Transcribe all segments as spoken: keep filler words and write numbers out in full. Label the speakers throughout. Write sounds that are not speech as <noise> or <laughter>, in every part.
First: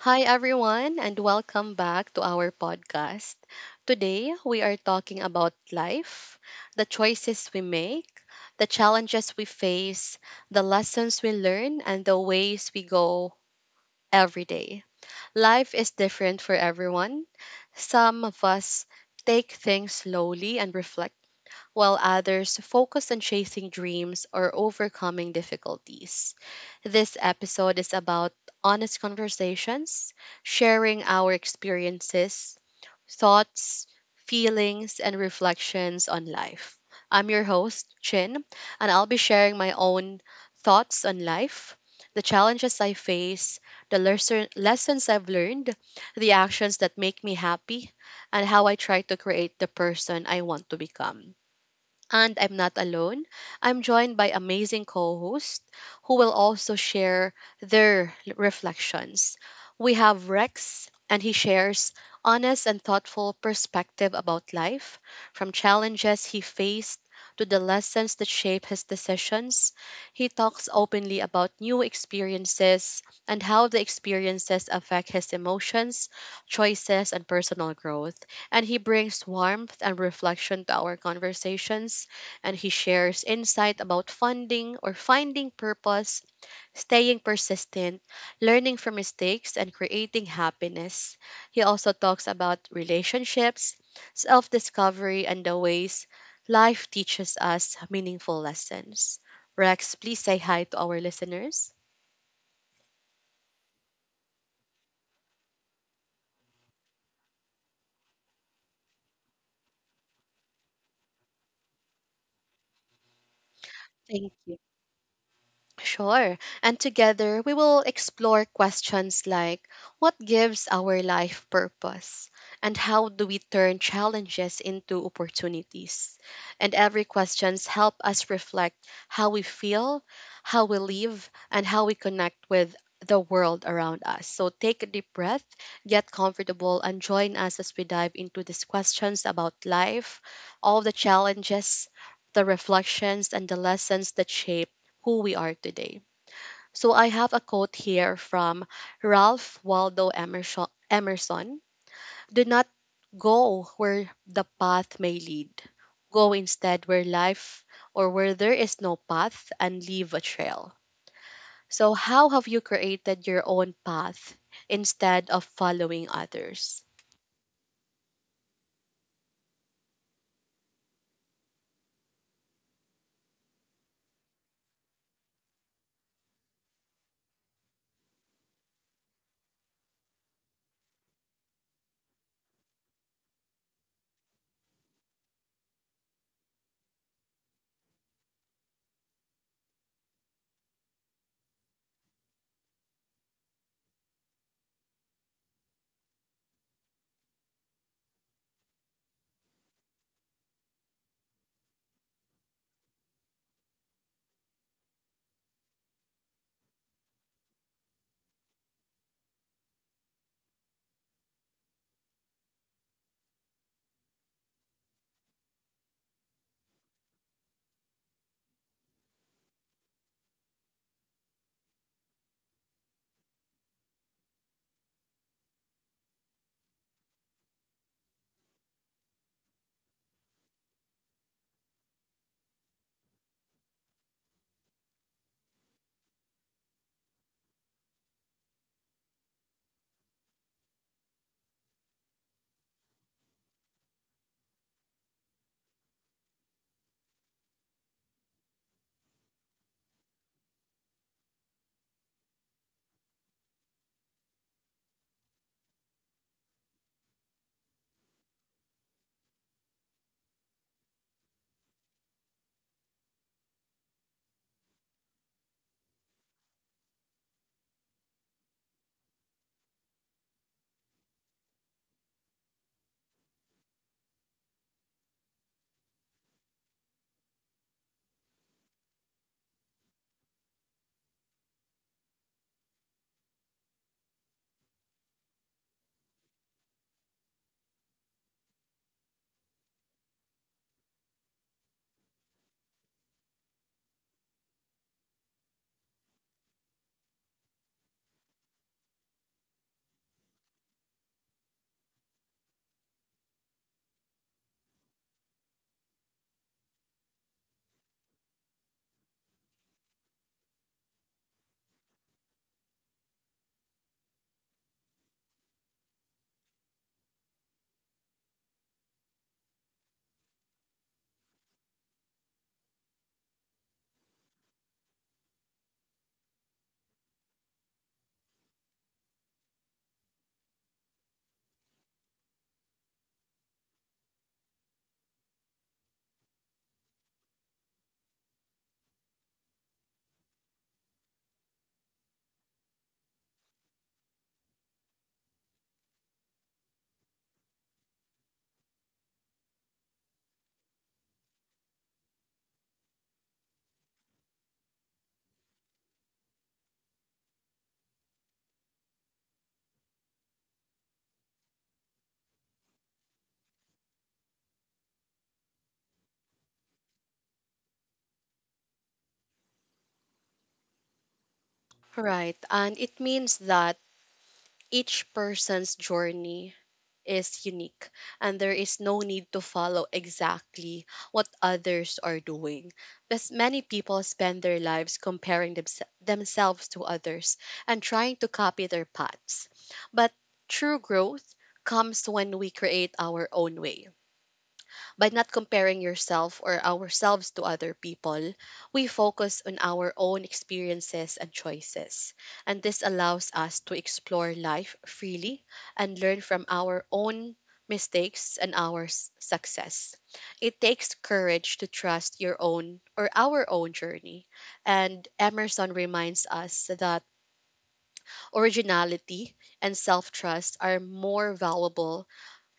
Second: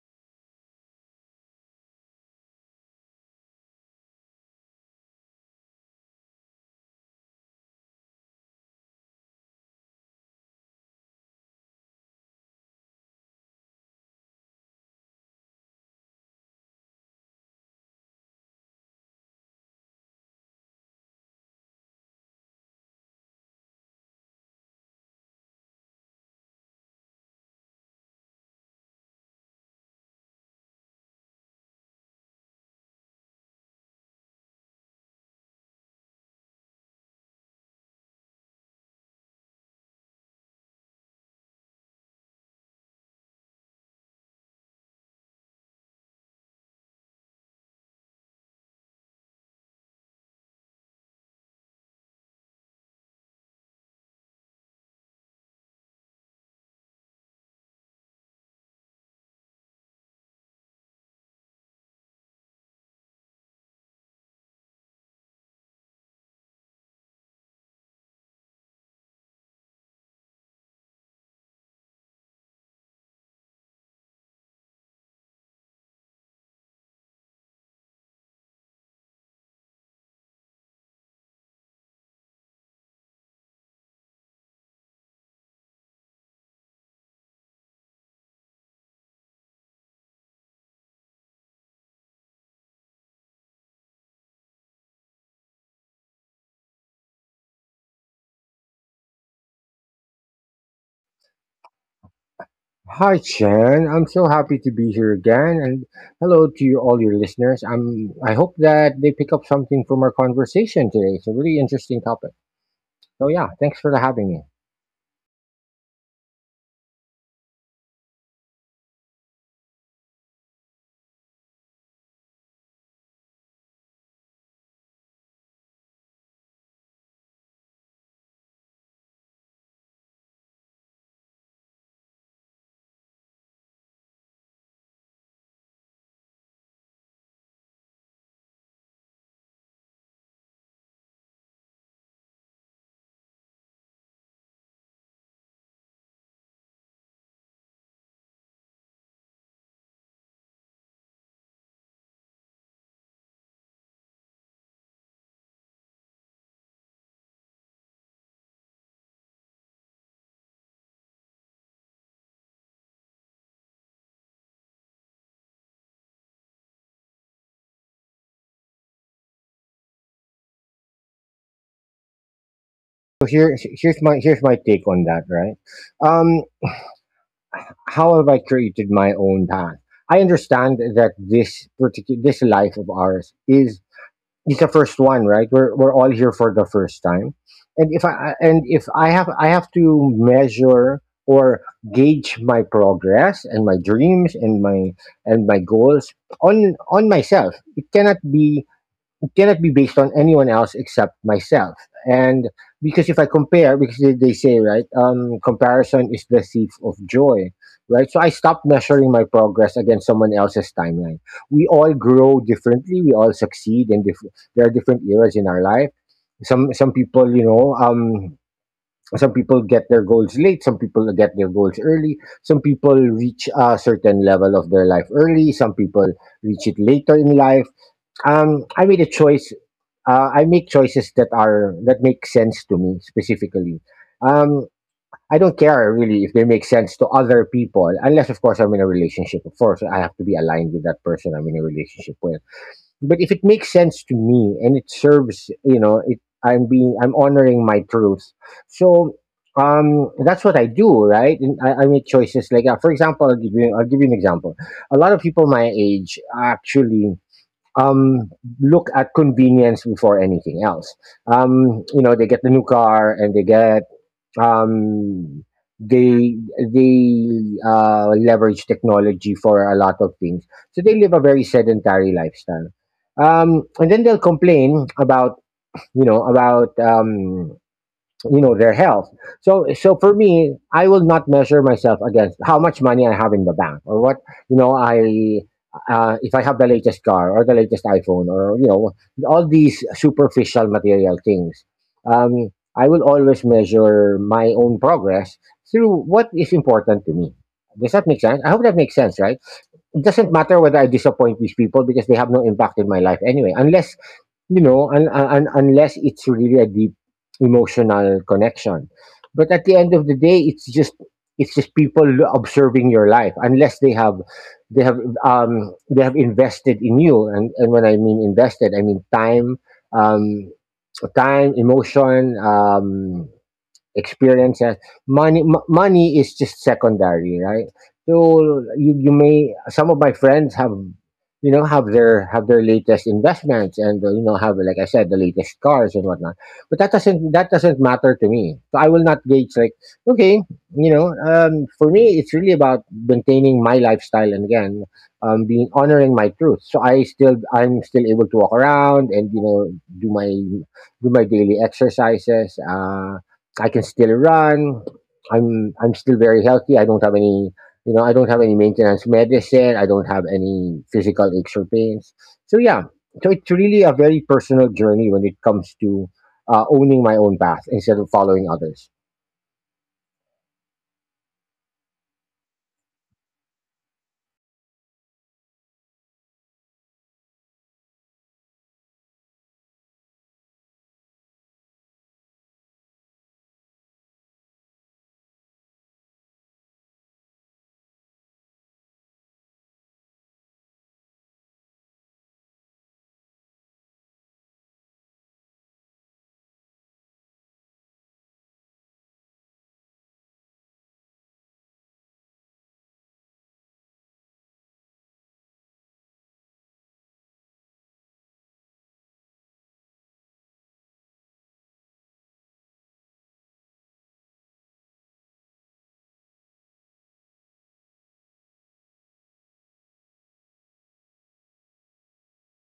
Speaker 1: Hi, everyone, and welcome back to our podcast. Today, we are talking about life, the choices we make, the challenges we face, the lessons we learn, and the ways we go every day. Life is different for everyone. Some of us take things slowly and reflect while others focus on chasing dreams or overcoming difficulties. This episode is about honest conversations, sharing our experiences, thoughts, feelings, and reflections on life. I'm your host, Chin, and I'll be sharing my own thoughts on life, the challenges I face, the lesser- lessons I've learned, the actions that make me happy, and how I try to create the person I want to become. And I'm not alone. I'm joined by amazing co hosts who will also share their l- reflections. We have Rex, and he shares honest and thoughtful perspective about life, from challenges he faced to the lessons that shape his decisions. He talks openly about new experiences and how the experiences affect his emotions, choices, and personal growth and he brings warmth and reflection to our conversations, and he shares insight about funding or finding purpose, staying persistent, learning from mistakes, and creating happiness. He also talks about relationships, self discovery, and the ways life teaches us meaningful lessons. Rex, please say hi to our listeners.
Speaker 2: Hi, Chen. I'm so happy to be here again, and hello to you, all your listeners. I'm. I hope that they pick up something from our conversation today. It's a really interesting topic. So yeah, thanks for
Speaker 1: Thank
Speaker 2: having me.
Speaker 1: you. Sure. And together we will explore questions like what gives our life purpose? And how do we turn challenges into opportunities? And every questions help us reflect how we feel, how we live, and how we connect with the world around us. So take a deep breath, get comfortable, and join us as we dive into these questions about life, all the challenges, the reflections, and the lessons that shape who we are today. So I have a quote here from Ralph Waldo Emerson Emerson. Do not go where the path may lead. Go instead where life or where there is no path and leave a trail. So how have you created your own path instead of following others?
Speaker 2: So here, here's my here's my take on that. Right? Um, how have I created my own path? I understand that this particular this life of ours is it's the first one, right? We're we're all here for the first time, and if I and if I have I have to measure or gauge my progress and my dreams and my and my goals on on myself. It cannot be Cannot be based on anyone else except myself. And because if I compare, because they, they say, right, um, comparison is the thief of joy, right? So I stopped measuring my progress against someone else's timeline. We all grow differently. We all succeed, and diff- there are different eras in our life. Some some people, you know, um, some people get their goals late. Some people get their goals early. Some people reach a certain level of their life early. Some people reach it later in life. um, I made a choice. Uh, I make choices that are that make sense to me specifically. Um, I don't care really if they make sense to other people, unless of course I'm in a relationship. Of course, I have to be aligned with that person I'm in a relationship with. But if it makes sense to me and it serves, you know, it I'm being I'm honoring my truth. So um that's what I do right and i, I make choices like uh, for example I'll give, you, I'll give you an example. A lot of people my age actually, um, look at convenience before anything else. Um, you know, they get the new car and they get, um, they they uh, leverage technology for a lot of things. So they live a very sedentary lifestyle. Um, and then they'll complain about, you know, about um, you know, their health. So so for me I will not measure myself against how much money I have in the bank or what, you know, I uh, if I have the latest car or the latest iphone or, you know, all these superficial material things. um, I will always measure my own progress through what is important to me. Does that make sense? I hope that makes sense, right? It doesn't matter whether I disappoint these people because they have no impact in my life anyway, unless, you know, un- un- un- unless it's really a deep emotional connection. But at the end of the day, it's just it's just people l- observing your life. Unless they have they have um, they have invested in you, and and when I mean invested, I mean time, um, time, emotion. Um, experience, yes. Money m- money is just secondary, right? So you you may, some of my friends have, you know, have their have their latest investments and, uh, you know, have, like I said, the latest cars and whatnot, but that doesn't that doesn't matter to me. So I will not gauge like, okay, you know, um, for me it's really about maintaining my lifestyle and again, um, being honoring my truth. So i still I'm still able to walk around and, you know, do my do my daily exercises. Uh, I can still run. I'm I'm still very healthy. I don't have any, you know, I don't have any maintenance medicine. I don't have any physical aches or pains. So yeah, so it's really a very personal journey when it comes to uh, owning my own path instead of following others.
Speaker 1: Right. And it means that each person's journey is unique and there is no need to follow exactly what others are doing, because many people spend their lives comparing themse- themselves to others and trying to copy their paths, but true growth comes when we create our own way. By not comparing yourself or ourselves to other people, we focus on our own experiences and choices. And this allows us to explore life freely and learn from our own mistakes and our s- success. It takes courage to trust your own or our own journey. And Emerson reminds us that originality and self trust are more valuable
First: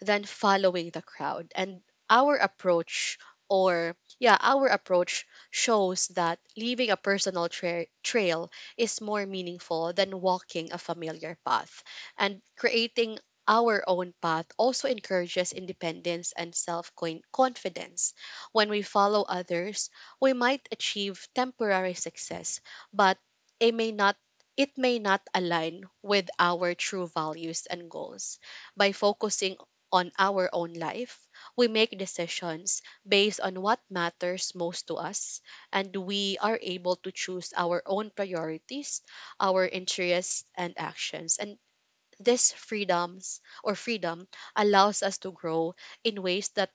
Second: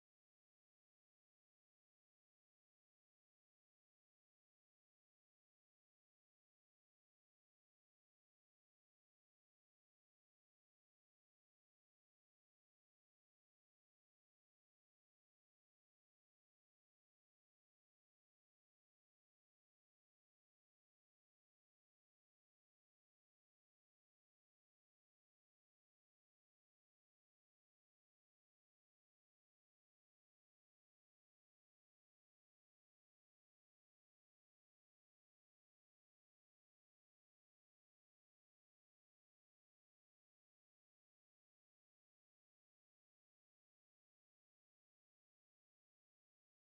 Speaker 1: than following the crowd. And our approach, or yeah, our approach shows that leaving a personal tra- trail is more meaningful than walking a familiar path. And creating our own path also encourages independence and self confidence. When we follow others, we might achieve temporary success, but it may not it may not align with our true values and goals. By focusing on our own life, we make decisions based on what matters most to us, and we are able to choose our own priorities, our interests, and actions. And this freedoms or freedom allows us to grow in ways that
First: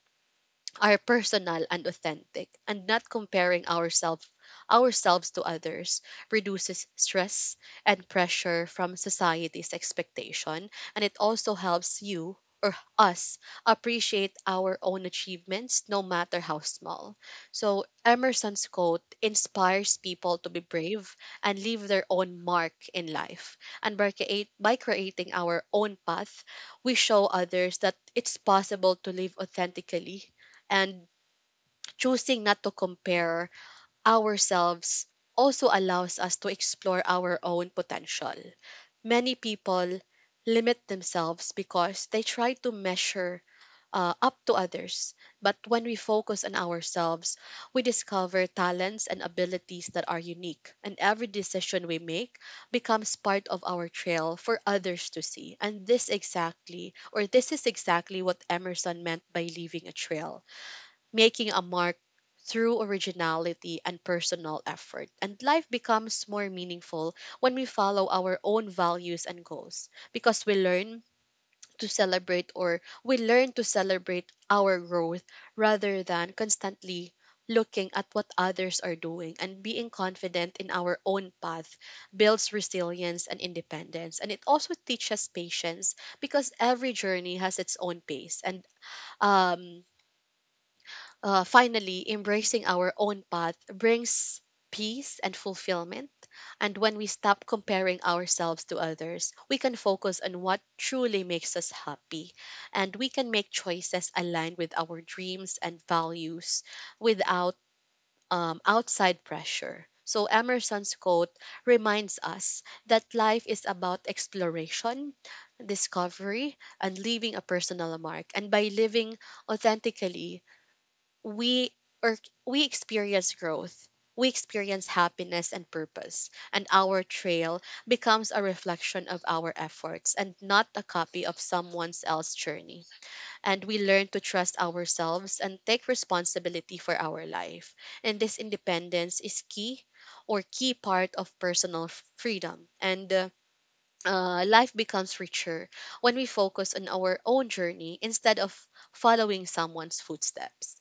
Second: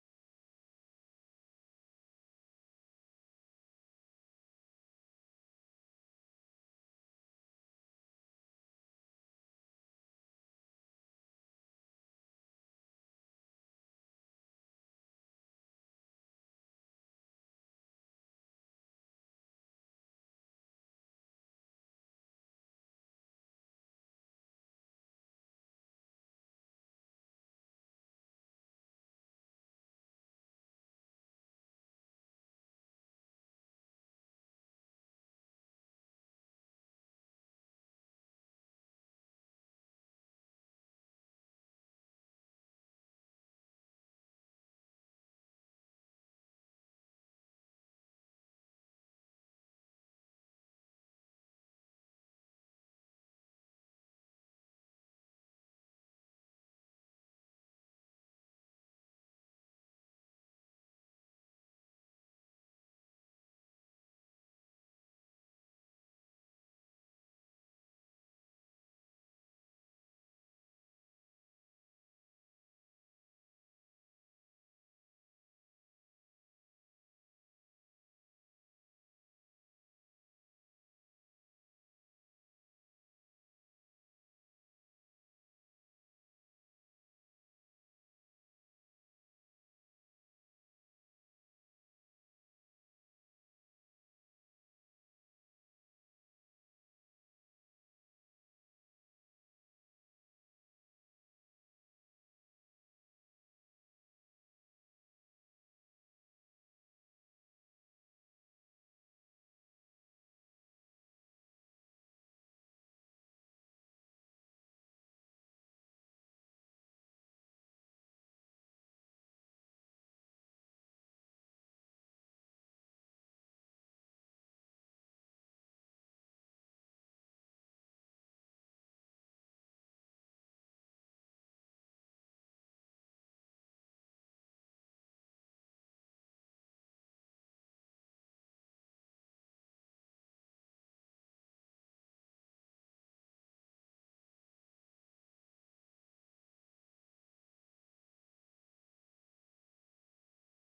Speaker 1: are personal and authentic, and not comparing ourselves ourselves to others reduces stress and pressure from society's expectation, and it also helps you or us appreciate our own achievements no matter how small. So Emerson's quote inspires people to be brave and leave their own mark in life, and by, create, by creating our own path we show others that it's possible to live authentically. And choosing not to compare ourselves also allows us to explore our own potential. Many people limit themselves because they try to measure uh, up to others. But when we focus on ourselves, we discover talents and abilities that are unique, and every decision we make becomes part of our trail for others to see. And this exactly, or this is exactly what Emerson meant by leaving a trail, making a mark through originality and personal effort. And life becomes more meaningful when we follow our own values and goals, because we learn to celebrate or we learn to celebrate our growth rather than constantly looking at what others are doing. And being confident in our own path builds resilience and independence, and it also teaches patience because every journey has its own pace. And um uh, finally, embracing our own path brings peace and fulfillment. And when we stop comparing ourselves to others, we can focus on what truly makes us happy. And we can make choices aligned with our dreams and values without um, outside pressure. So, Emerson's quote reminds us that life is about exploration, discovery, and leaving a personal mark. And by living authentically, we or we experience growth, we experience happiness and purpose, and our trail becomes a reflection of our efforts and not a copy of someone else's journey. And we learn to trust ourselves and take responsibility for our life, and this independence is key or key part of personal f- freedom. And uh, uh, life becomes richer when we focus on our own journey instead of following someone's footsteps.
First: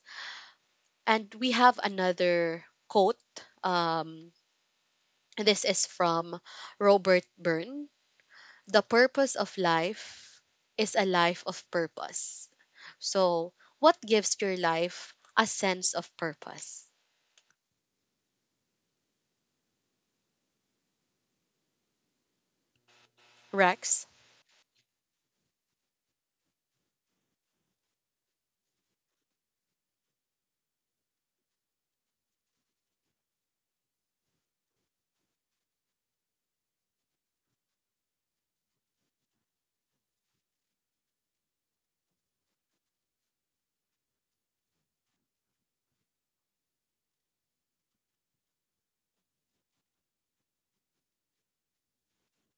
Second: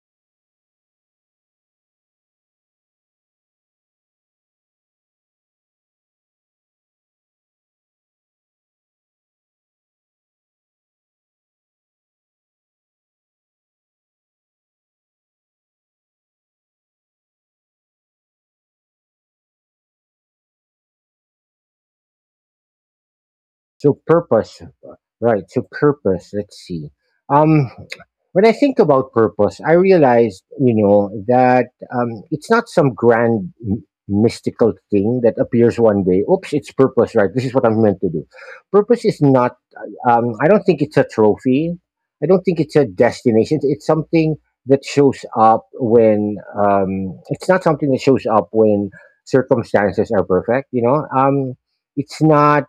Speaker 1: And we have another quote. Um, this is from Robert Byrne. The purpose of life is a life of purpose. So, what gives your life a sense of purpose?
Speaker 2: So
Speaker 1: Rex?
Speaker 2: purpose, right? So purpose. Let's see. Um, when I think about purpose, I realized, you know, that um, it's not some grand m- mystical thing that appears one day. Oops, it's purpose, right? This is what I'm meant to do. Purpose is not. Um, I don't think it's a trophy. I don't think it's a destination. It's something that shows up when um, it's not something that shows up when circumstances are perfect. You know, um, it's not.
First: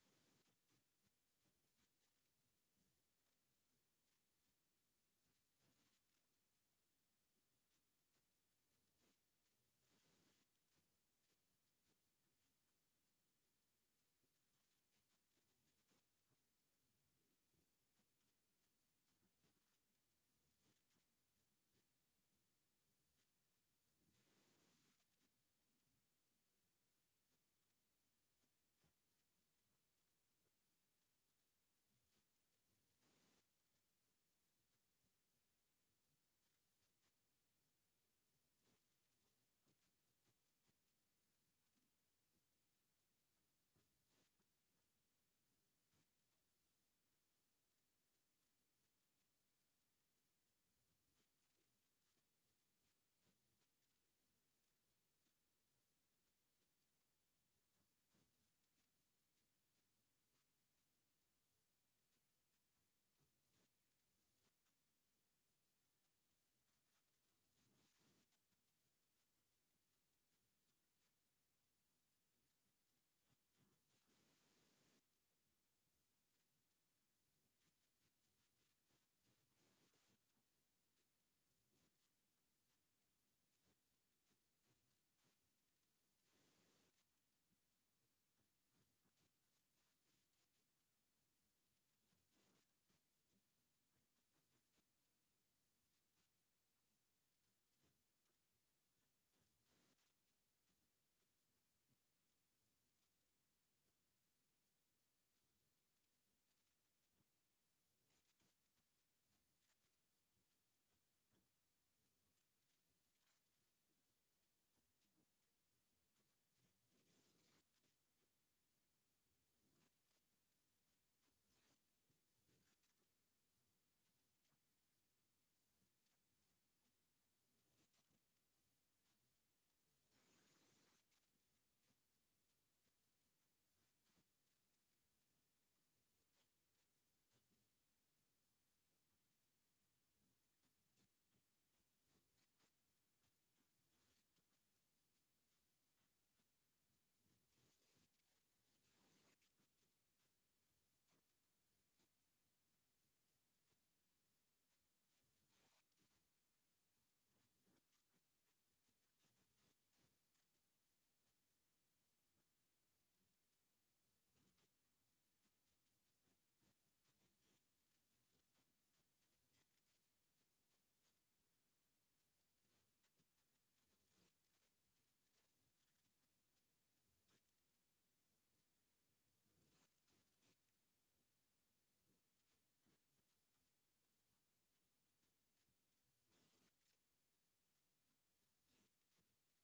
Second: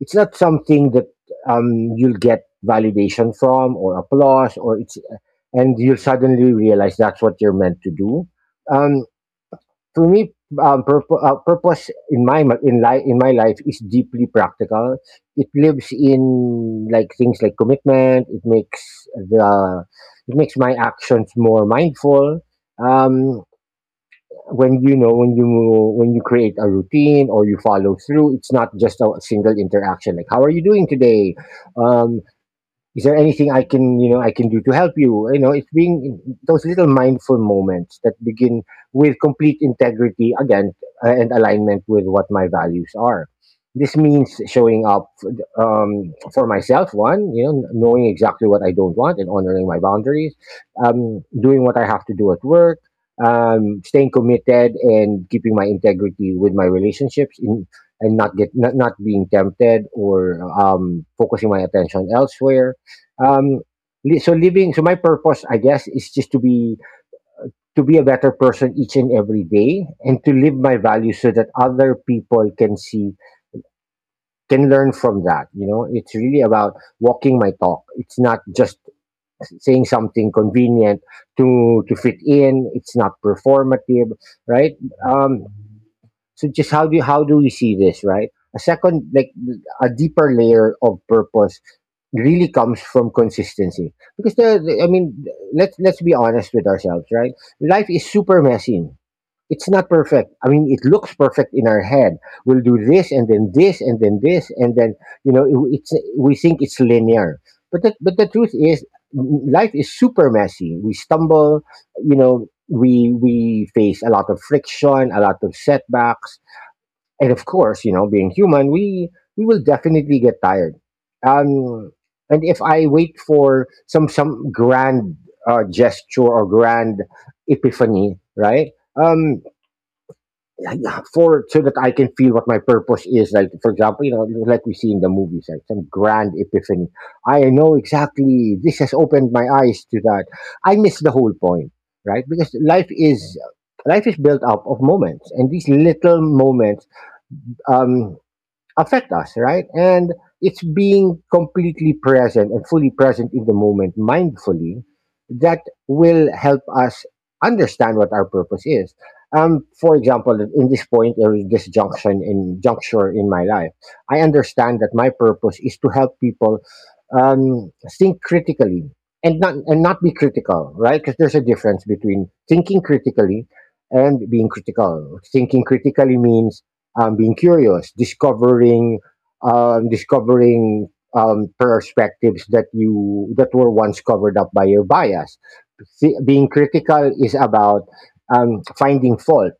Speaker 2: It's not something that um, you'll get validation from or applause or it's and you'll suddenly realize that's what you're meant to do. Um, for me, um, purpo- uh, purpose in my mi- in life in my life is deeply practical. It lives in like things like commitment. It makes the it makes my actions more mindful. Um, when you know when you when you create a routine or you follow through, it's not just a single interaction like, how are you doing today, um is there anything I can, you know, I can do to help you. You know, it's being those little mindful moments that begin with complete integrity again, uh, and alignment with what my values are. This means showing up, um, for myself one, you know, knowing exactly what I don't want and honoring my boundaries, um, doing what I have to do at work, um, staying committed and keeping my integrity with my relationships in, and not get not, not being tempted or um, focusing my attention elsewhere. um li- so living, so my purpose I guess is just to be, to be a better person each and every day, and to live my values so that other people can see, can learn from that. You know, it's really about walking my talk. It's not just saying something convenient to to fit in. It's not performative, right? um so, just how do how do we see this, right? A second, like, a deeper layer of purpose really comes from consistency because the, the- I mean, let's let's be honest with ourselves, right? Life is super messy. It's not perfect. I mean, it looks perfect in our head. We'll do this and then this and then this and then, you know, it- it's, we think it's linear, but the, but the truth is, m- life is super messy. We stumble, you know, we we face a lot of friction, a lot of setbacks, and of course, you know, being human, we we will definitely get tired. Um, and if I wait for some some grand uh, gesture or grand epiphany, right? Um, yeah, yeah, for so that I can feel what my purpose is. Like, for example, you know, like we see in the movies, like some grand epiphany. I know exactly this has opened my eyes to that. I miss the whole point, right? Because life is life is built up of moments, and these little moments, Um, affect us, right? And it's being completely present and fully present in the moment mindfully that will help us understand what our purpose is. Um, for example, in this point, or in this junction in juncture in my life, I understand that my purpose is to help people, um, think critically and not and not be critical, right? Because there's a difference between thinking critically and being critical. Thinking critically means, um, being curious, discovering, um, discovering, um, perspectives that you that were once covered up by your bias. See, being critical is about, um, finding fault,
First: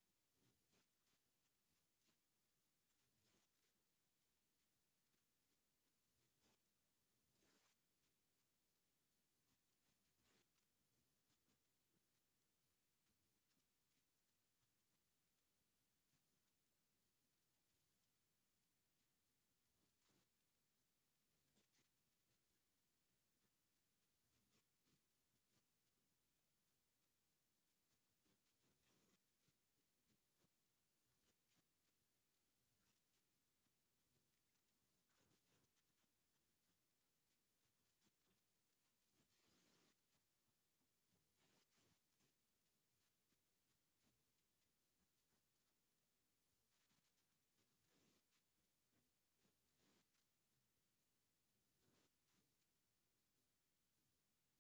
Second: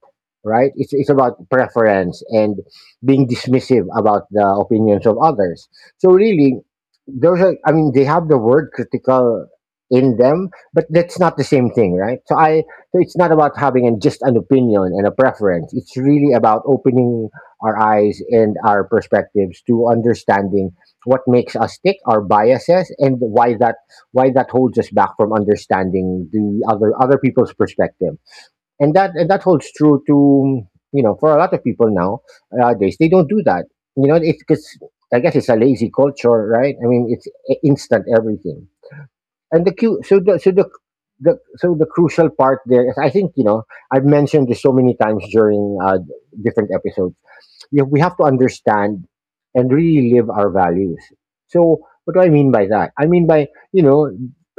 Speaker 2: right? It's, it's about preference and being dismissive about the opinions of others. So, really, those are, I mean, they have the word critical in them, but that's not the same thing, right? So, I, so it's not about having an, just an opinion and a preference. It's really about opening our eyes and our perspectives to understanding what makes us tick, our biases, and why that why that holds us back from understanding the other other people's perspective. And that and that holds true to, you know, for a lot of people now, nowadays they don't do that. You know, it's because I guess it's a lazy culture, right? I mean, it's i- instant everything. And the cu- so the so the the, so the crucial part there is, I think, you know, I've mentioned this so many times during uh, different episodes. You- we have to understand and really live our values. So what do I mean by that? I mean by you know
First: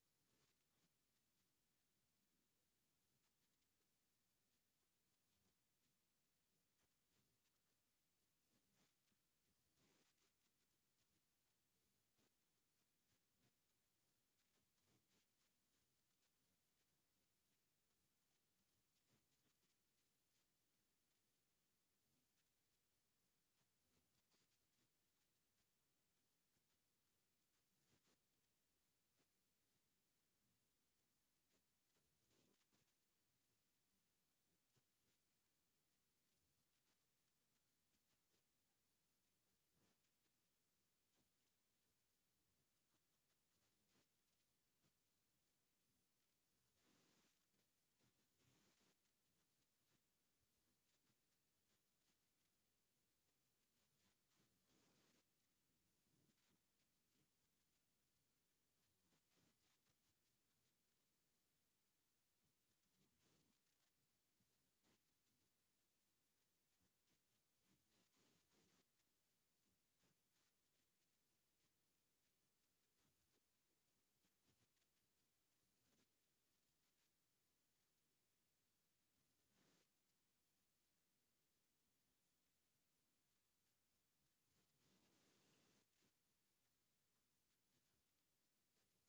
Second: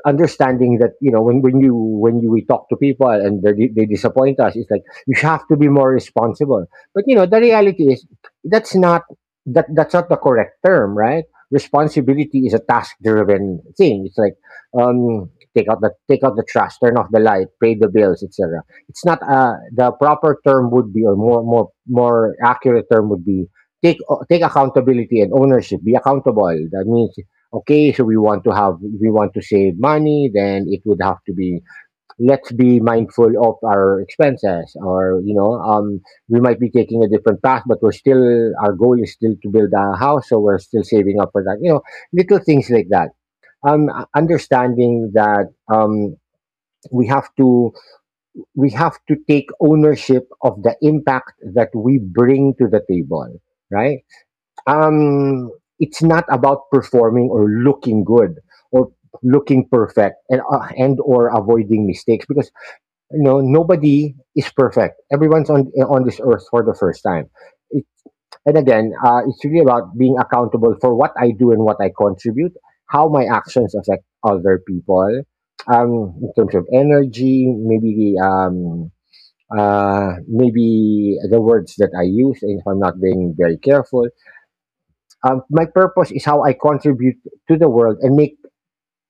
Speaker 2: understanding that you know when, when you when you we talk to people and they, they disappoint us, it's like you have to be more responsible. But you know the reality is that's not that that's not the correct term, right? Responsibility is a task driven thing. It's like um take out the take out the trash, turn off the light, pay the bills, etc. It's not, uh the proper term would be, or more more more accurate term would be, take o- take accountability and ownership, be accountable. That means okay, so we want to have we want to save money, then it would have to be let's be mindful of our expenses, or you know um we might be taking a different path, but we're still, our goal is still to build a house, so we're still saving up for that, you know, little things like that. um understanding that, um we have to we have to take ownership of the impact that we bring to the table, right? Um, it's not about performing or looking good, or looking perfect, and uh, and or avoiding mistakes, because you know nobody is perfect. Everyone's on on this earth for the first time. It, and again, uh, it's really about being accountable for what I do and what I contribute, how my actions affect other people, um, in terms of energy, maybe, um, uh, maybe the words that I use, and if I'm not being very careful. Um, my purpose is how I contribute to the world and make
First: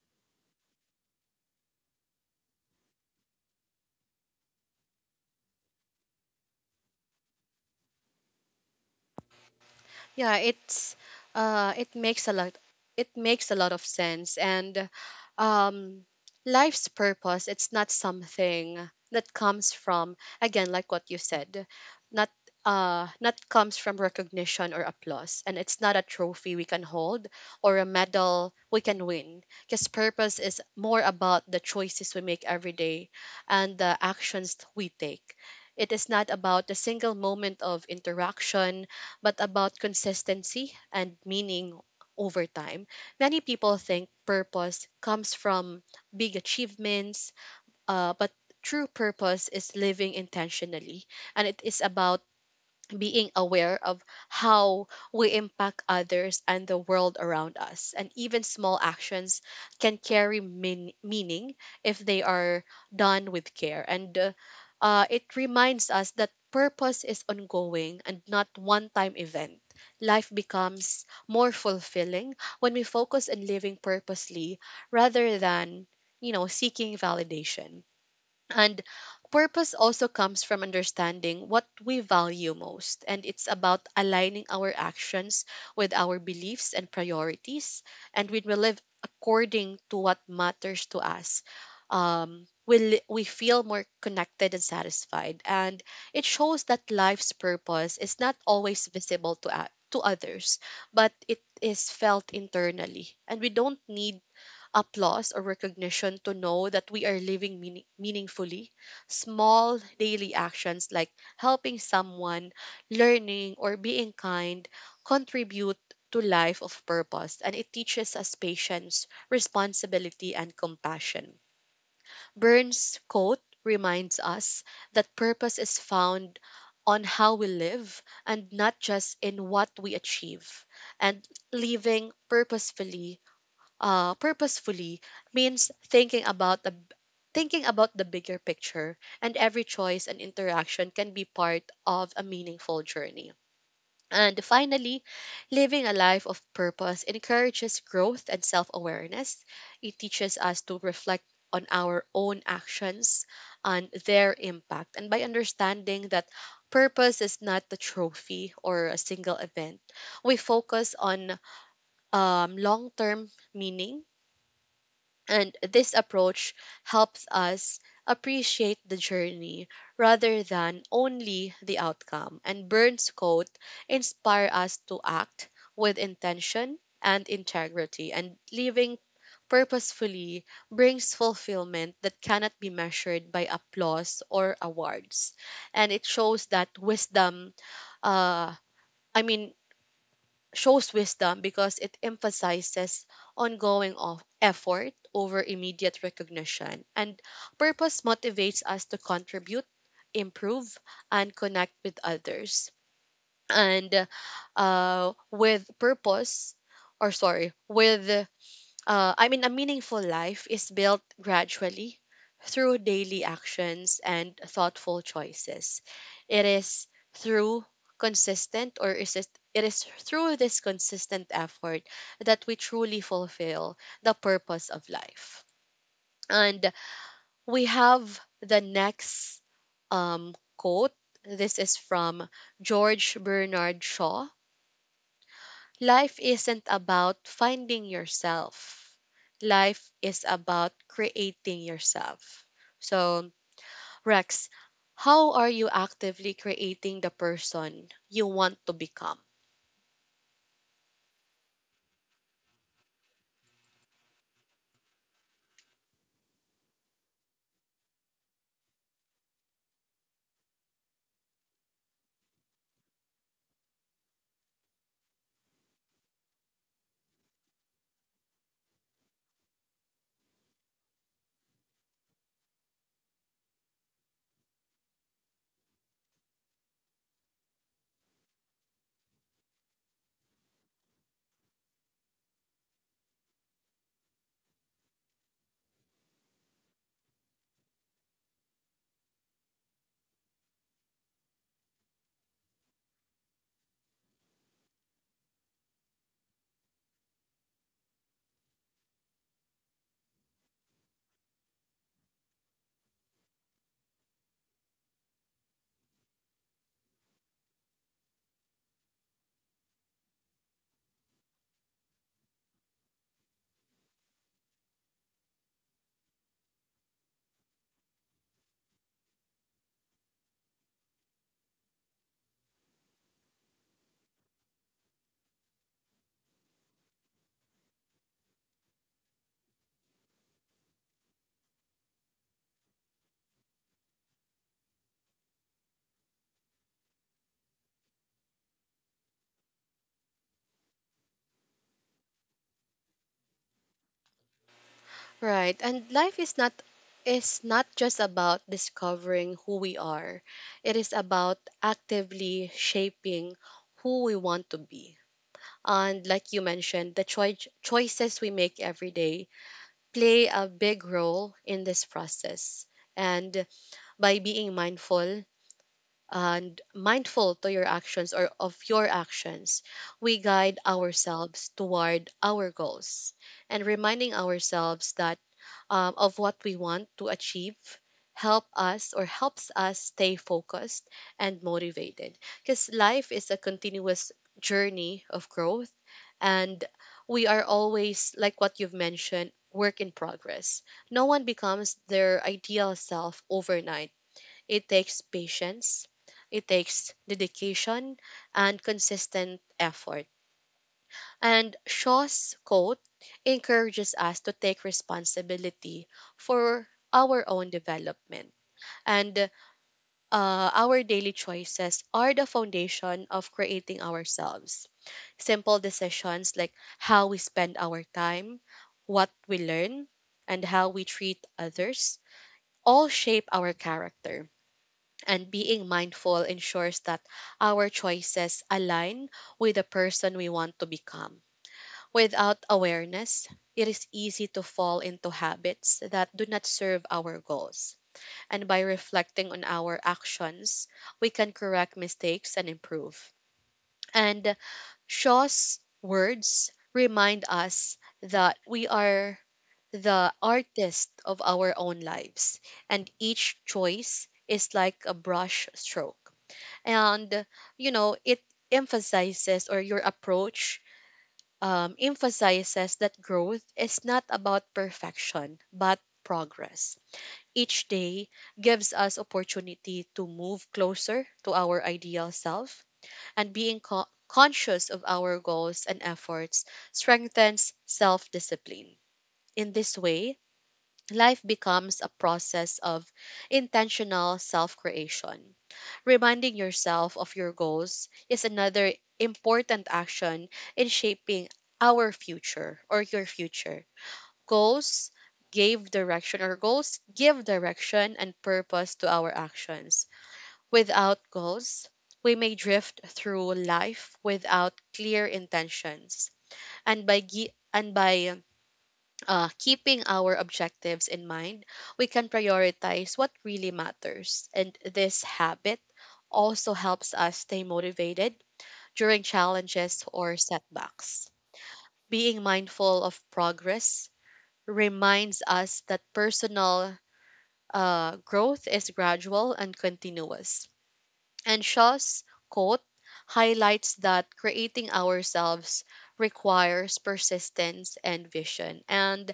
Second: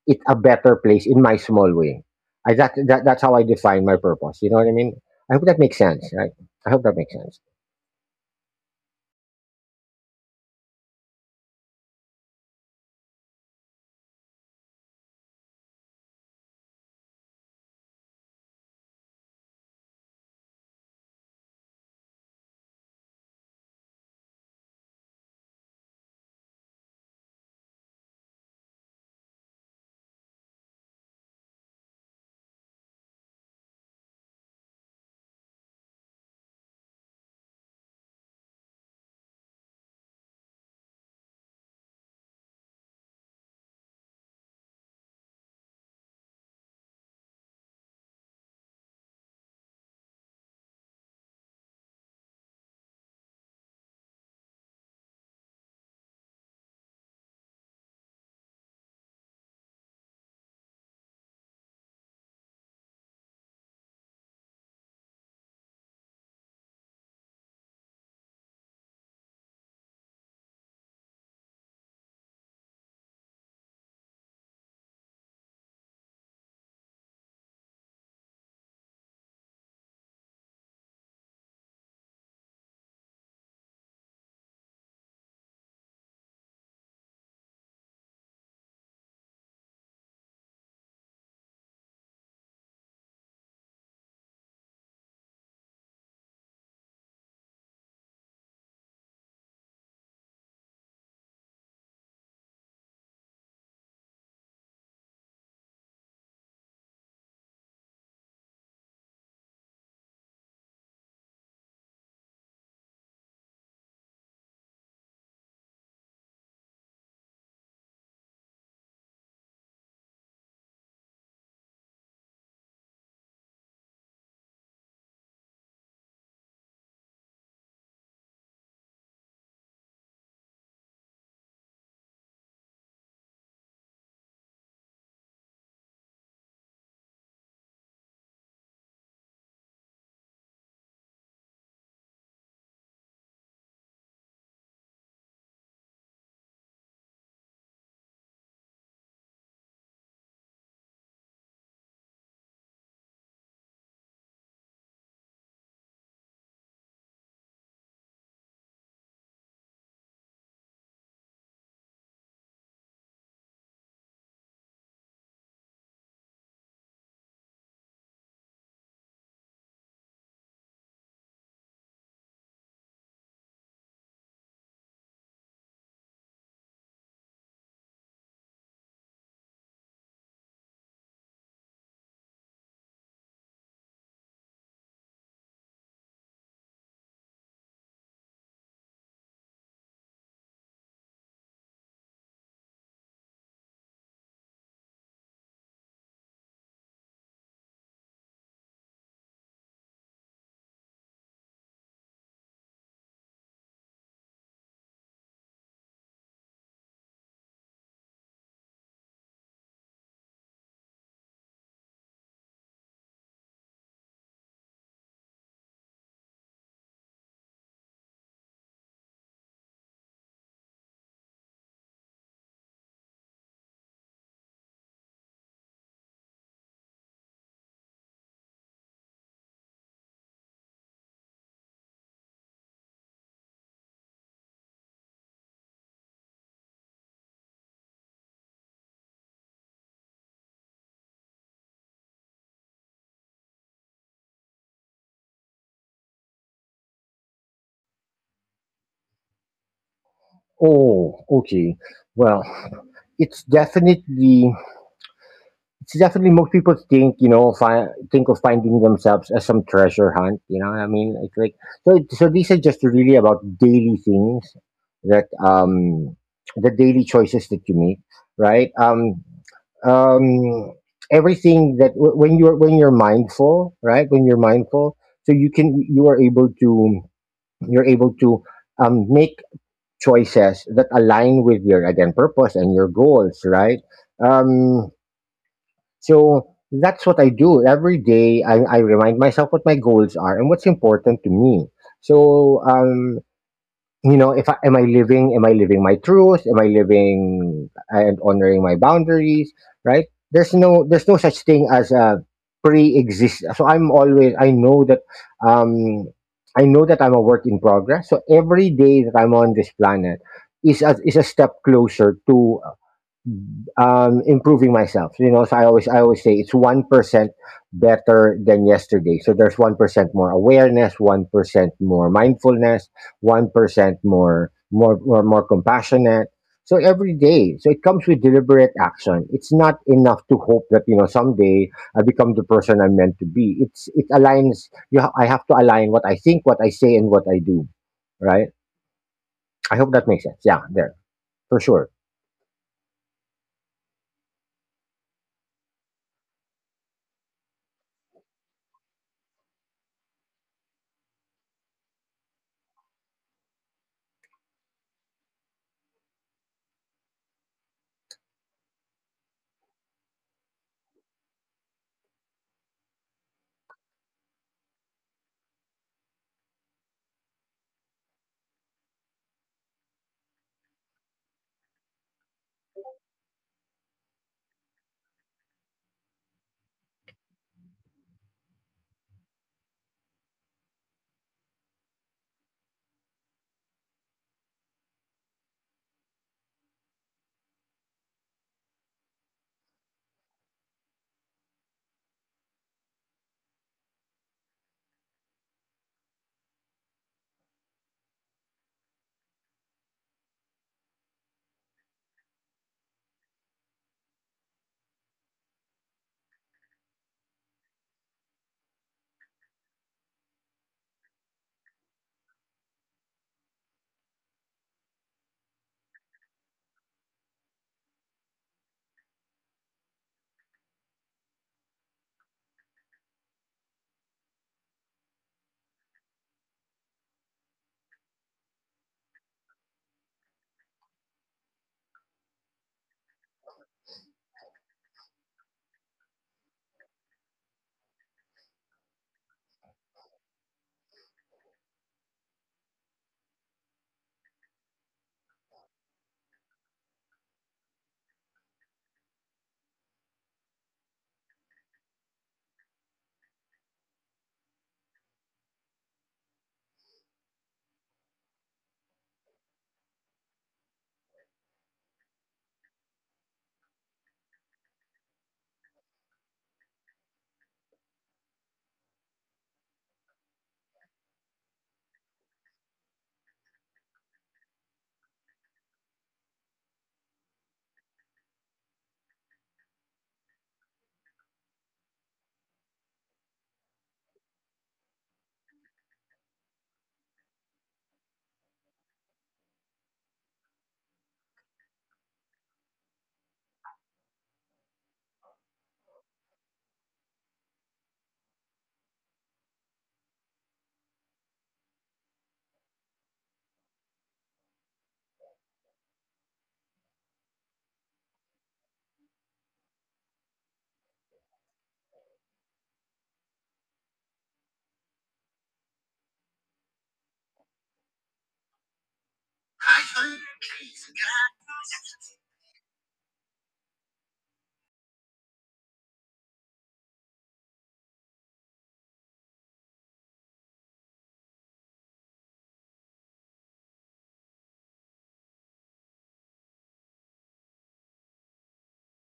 Speaker 2: it a better place in my small way. I, that, that that's how I define my purpose. You know what I mean? I hope that makes sense, right? I hope that makes sense.
Speaker 1: Yeah, it's uh, it makes a lot it makes a lot of sense. And um life's purpose, it's not something that comes from, again, like what you said, not uh not comes from recognition or applause, and it's not a trophy we can hold or a medal we can win, because purpose is more about the choices we make every day and the actions we take. It is not about the single moment of interaction but about consistency and meaning over time. Many people think purpose comes from big achievements, uh, but true purpose is living intentionally, and it is about being aware of how we impact others and the world around us. And even small actions can carry mean- meaning if they are done with care. And uh, uh, it reminds us that purpose is ongoing and not one time event. Life becomes more fulfilling when we focus on living purposely rather than, you know, seeking validation. And purpose also comes from understanding what we value most. And it's about aligning our actions with our beliefs and priorities. And when we live according to what matters to us, um, we, li- we feel more connected and satisfied. And it shows that life's purpose is not always visible to, o- to others, but it is felt internally. And we don't need applause or recognition to know that we are living meaning- meaningfully. Small daily actions like helping someone, learning, or being kind contribute to life of purpose, and it teaches us patience, responsibility, and compassion. Burns' quote reminds us that purpose is found on how we live and not just in what we achieve. And living purposefully uh, purposefully means thinking about the thinking about the bigger picture, and every choice and interaction can be part of a meaningful journey. And finally, living a life of purpose encourages growth and self-awareness. It teaches us to reflect on our own actions and their impact, and by understanding that purpose is not the trophy or a single event, we focus on um, long-term meaning. And this approach helps us appreciate the journey rather than only the outcome. And Burns' quote inspire us to act with intention and integrity. And living purposefully brings fulfillment that cannot be measured by applause or awards. And it shows that wisdom, uh, I mean, shows wisdom because it emphasizes ongoing of effort over immediate recognition. And purpose motivates us to contribute, improve, and connect with others. And uh, with purpose, or sorry, with uh, I mean, a meaningful life is built gradually through daily actions and thoughtful choices. It is through consistent or is it, it is through this consistent effort that we truly fulfill the purpose of life. And we have the next um, quote. This is from George Bernard Shaw. Life isn't about finding yourself. Life is about creating yourself. So, Rex, how are you actively creating the person you want to become?
Speaker 2: Oh, okay. Well, it's definitely. it's definitely. Most people think you know fi- think of finding themselves as some treasure hunt, you know what I mean? It's like, so it- so these are just really about daily things that, um the daily choices that you make, right? um um Everything that w- when you're when you're mindful, right? When you're mindful, so you can you are able to, you're able to um make choices that align with your, again, purpose and your goals, right? um so that's what I do every day. I, I remind myself what my goals are and what's important to me. So, um, you know, if I, am I living, am I living my truth? Am I living and honoring my boundaries? Right? There's no there's no such thing as a pre-exist. So I'm always, I know that, um, I know that I'm a work in progress. So every day that I'm on this planet is a, is a step closer to, um, improving myself. You know, so I always I always say it's one percent better than yesterday. So there's one percent more awareness, one percent more mindfulness, one percent more more more more compassionate. So every day, so it comes with deliberate action. It's not enough to hope that you know someday I become the person I'm meant to be. It's it aligns. You ha- I have to align what I think, what I say, and what I do. Right. I hope that makes sense. Yeah, there, for sure,
Speaker 1: Right. And life is not is not just about discovering who we are. It is about actively shaping who we want to be. And like you mentioned, the choi- choices we make every day play a big role in this process. And by being mindful and mindful to your actions or of your actions, we guide ourselves toward our goals and reminding ourselves that um, of what we want to achieve help us or helps us stay focused and motivated, because life is a continuous journey of growth and we are always, like what you've mentioned, work in progress. No one becomes their ideal self overnight. It takes patience, it takes dedication and consistent effort. And Shaw's quote encourages us to take responsibility for our own development. And uh, our daily choices are the foundation of creating ourselves. Simple decisions like how we spend our time, what we learn, and how we treat others all shape our character. And being mindful ensures that our choices align with the person we want to become. Without awareness, it is easy to fall into habits that do not serve our goals. And by reflecting on our actions, we can correct mistakes and improve. And Shaw's words remind us that we are the artist of our own lives, and each choice is like a brush stroke. And, you know, it emphasizes, or your approach um, emphasizes that growth is not about perfection, but progress. Each day gives us opportunity to move closer to our ideal self, and being co- conscious of our goals and efforts strengthens self discipline. In this way, life becomes a process of intentional self creation. Reminding yourself of your goals is another important action in shaping our future or your future. Goals gave direction, or goals give direction and purpose to our actions. Without goals, we may drift through life without clear intentions. And by gi- and by uh, keeping our objectives in mind, we can prioritize what really matters. And this habit also helps us stay motivated during challenges or setbacks. Being mindful of progress reminds us that personal uh, growth is gradual and continuous. And Shaw's quote highlights that creating ourselves requires persistence and vision. And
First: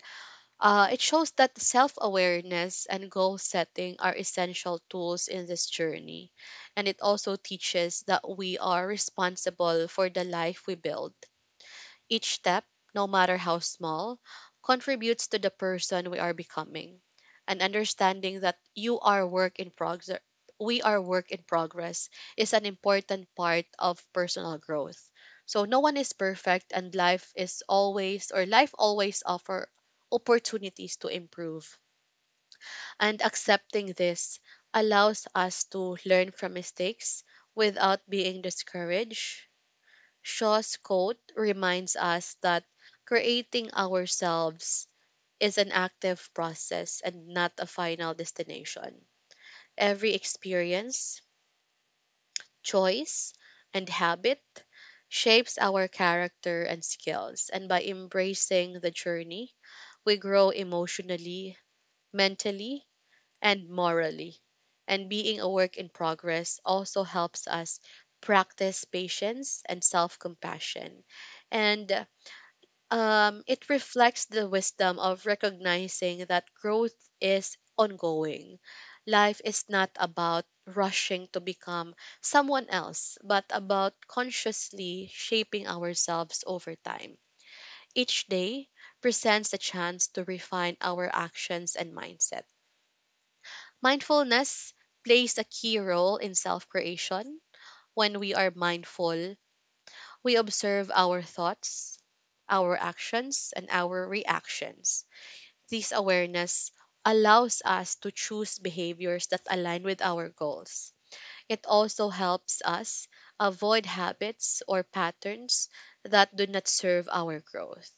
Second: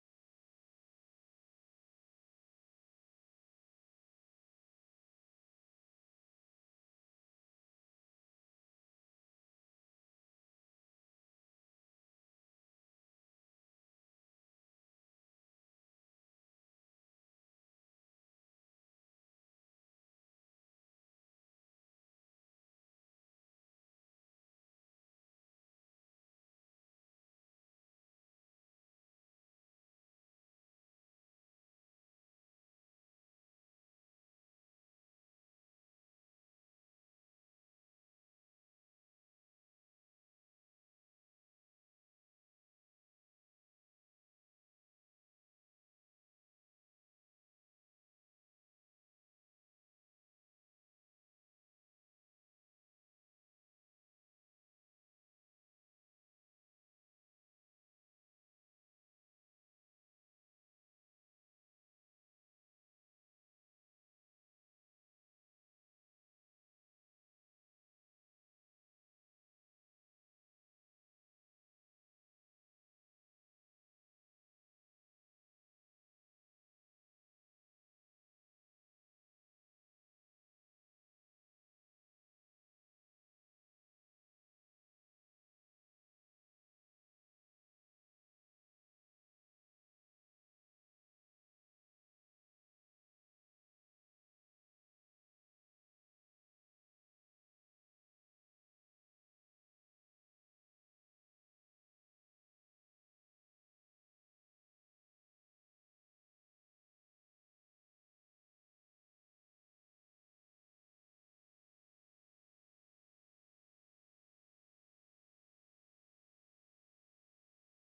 Speaker 1: uh, it shows that self awareness and goal setting are essential tools in this journey. And it also teaches that we are responsible for the life we build. Each step, no matter how small, contributes to the person we are becoming. And understanding that you are work in progress, we are work in progress, is an important part of personal growth. So no one is perfect and life is always, or life always offer opportunities to improve. And accepting this allows us to learn from mistakes without being discouraged. Shaw's quote reminds us that creating ourselves is an active process and not a final destination. Every experience, choice, and habit shapes our character and skills. And by embracing the journey, we grow emotionally, mentally, and morally. And being a work in progress also helps us practice patience and self compassion. And Um, it reflects the wisdom of recognizing that growth is ongoing. Life is not about rushing to become someone else, but about consciously shaping ourselves over time. Each day presents a chance to refine our actions and mindset. Mindfulness plays a key role in self creation. When we are mindful, we observe our thoughts, our actions, and our reactions. This awareness allows us to choose behaviors that align with our goals. It also helps us avoid habits or patterns that do not serve our growth.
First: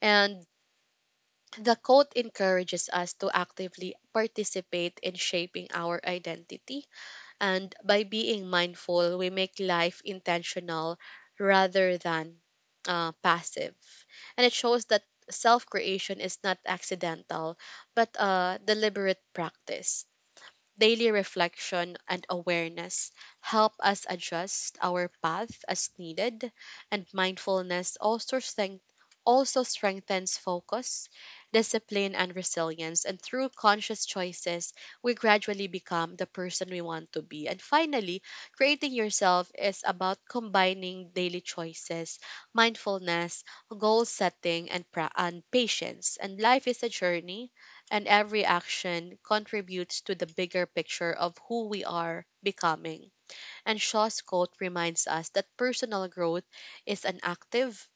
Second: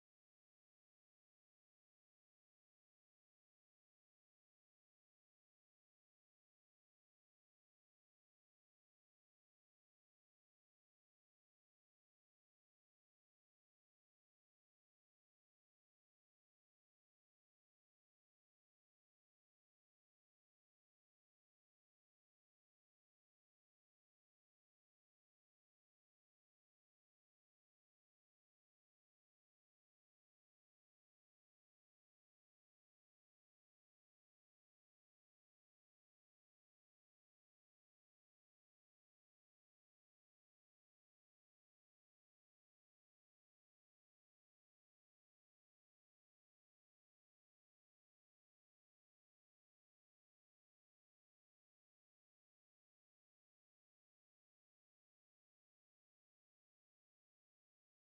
Speaker 1: And the quote encourages us to actively participate in shaping our identity. And by being mindful, we make life intentional rather than uh, passive, and it shows that self creation is not accidental but uh deliberate practice. Daily reflection and awareness help us adjust our path as needed, and mindfulness also strength also strengthens focus, discipline, and resilience. And through conscious choices, we gradually become the person we want to be. And finally, creating yourself is about combining daily choices, mindfulness, goal setting, and, pra- and patience. And life is a journey and every action contributes to the bigger picture of who we are becoming. And Shaw's quote reminds us that personal growth is an active,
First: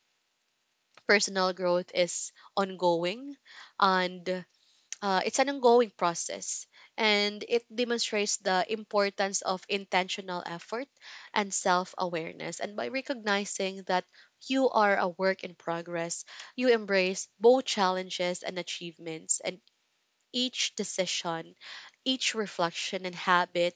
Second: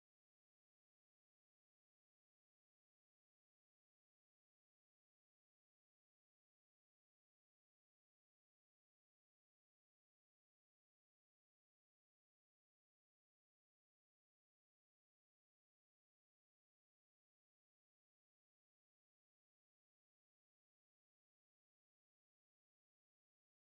Speaker 1: personal growth is ongoing, and uh, it's an ongoing process. And it demonstrates the importance of intentional effort and self awareness. And by recognizing that you are a work in progress, you embrace both challenges and achievements. And each decision, each reflection and habit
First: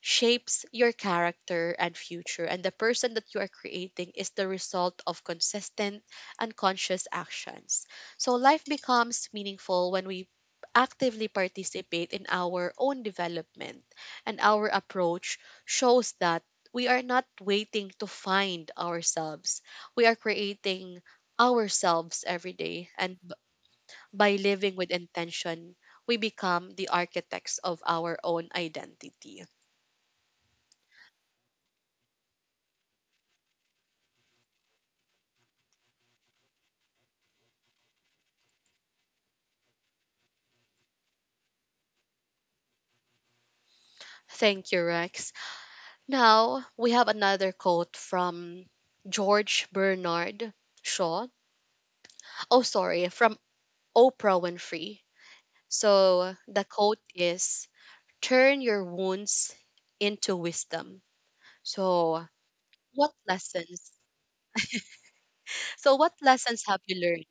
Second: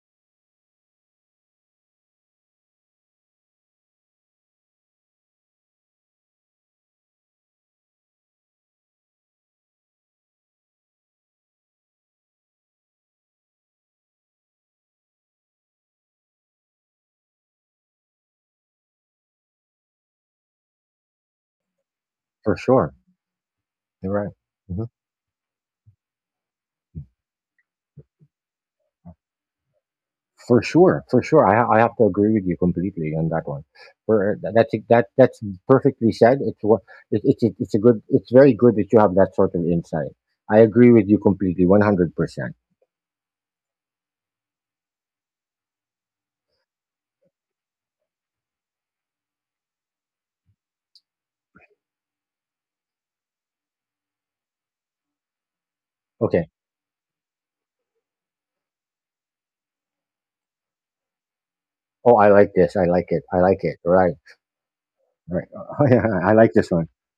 Speaker 1: shapes your character and future, and the person that you are creating is the result of consistent and conscious actions. So, life becomes meaningful when we actively participate in our own development, and our approach shows that we are not waiting to find ourselves, we are creating ourselves every
Speaker 2: for
Speaker 1: day,
Speaker 2: sure.
Speaker 1: and
Speaker 2: You're
Speaker 1: by living
Speaker 2: right.
Speaker 1: with intention, we become the architects of our own identity.
Speaker 2: For sure, for sure. I, ha- I have to agree with you completely on that one. For that's e, that that's perfectly said. It's what it, it's it, it's a good. It's very good that you have that sort of insight. I agree with you completely, one hundred percent.
Speaker 1: Thank you, Rex. Now, we have another quote from George Bernard Shaw. Oh, sorry, from Oprah Winfrey. So,
Speaker 2: Okay.
Speaker 1: the quote is, turn your wounds into wisdom. So,
Speaker 2: Oh, I like this. I
Speaker 1: what
Speaker 2: like it. I like it.
Speaker 1: lessons?
Speaker 2: Right. Right. <laughs>
Speaker 1: So,
Speaker 2: Oh,
Speaker 1: what
Speaker 2: yeah, I
Speaker 1: lessons
Speaker 2: like
Speaker 1: have
Speaker 2: this
Speaker 1: you
Speaker 2: one.
Speaker 1: learned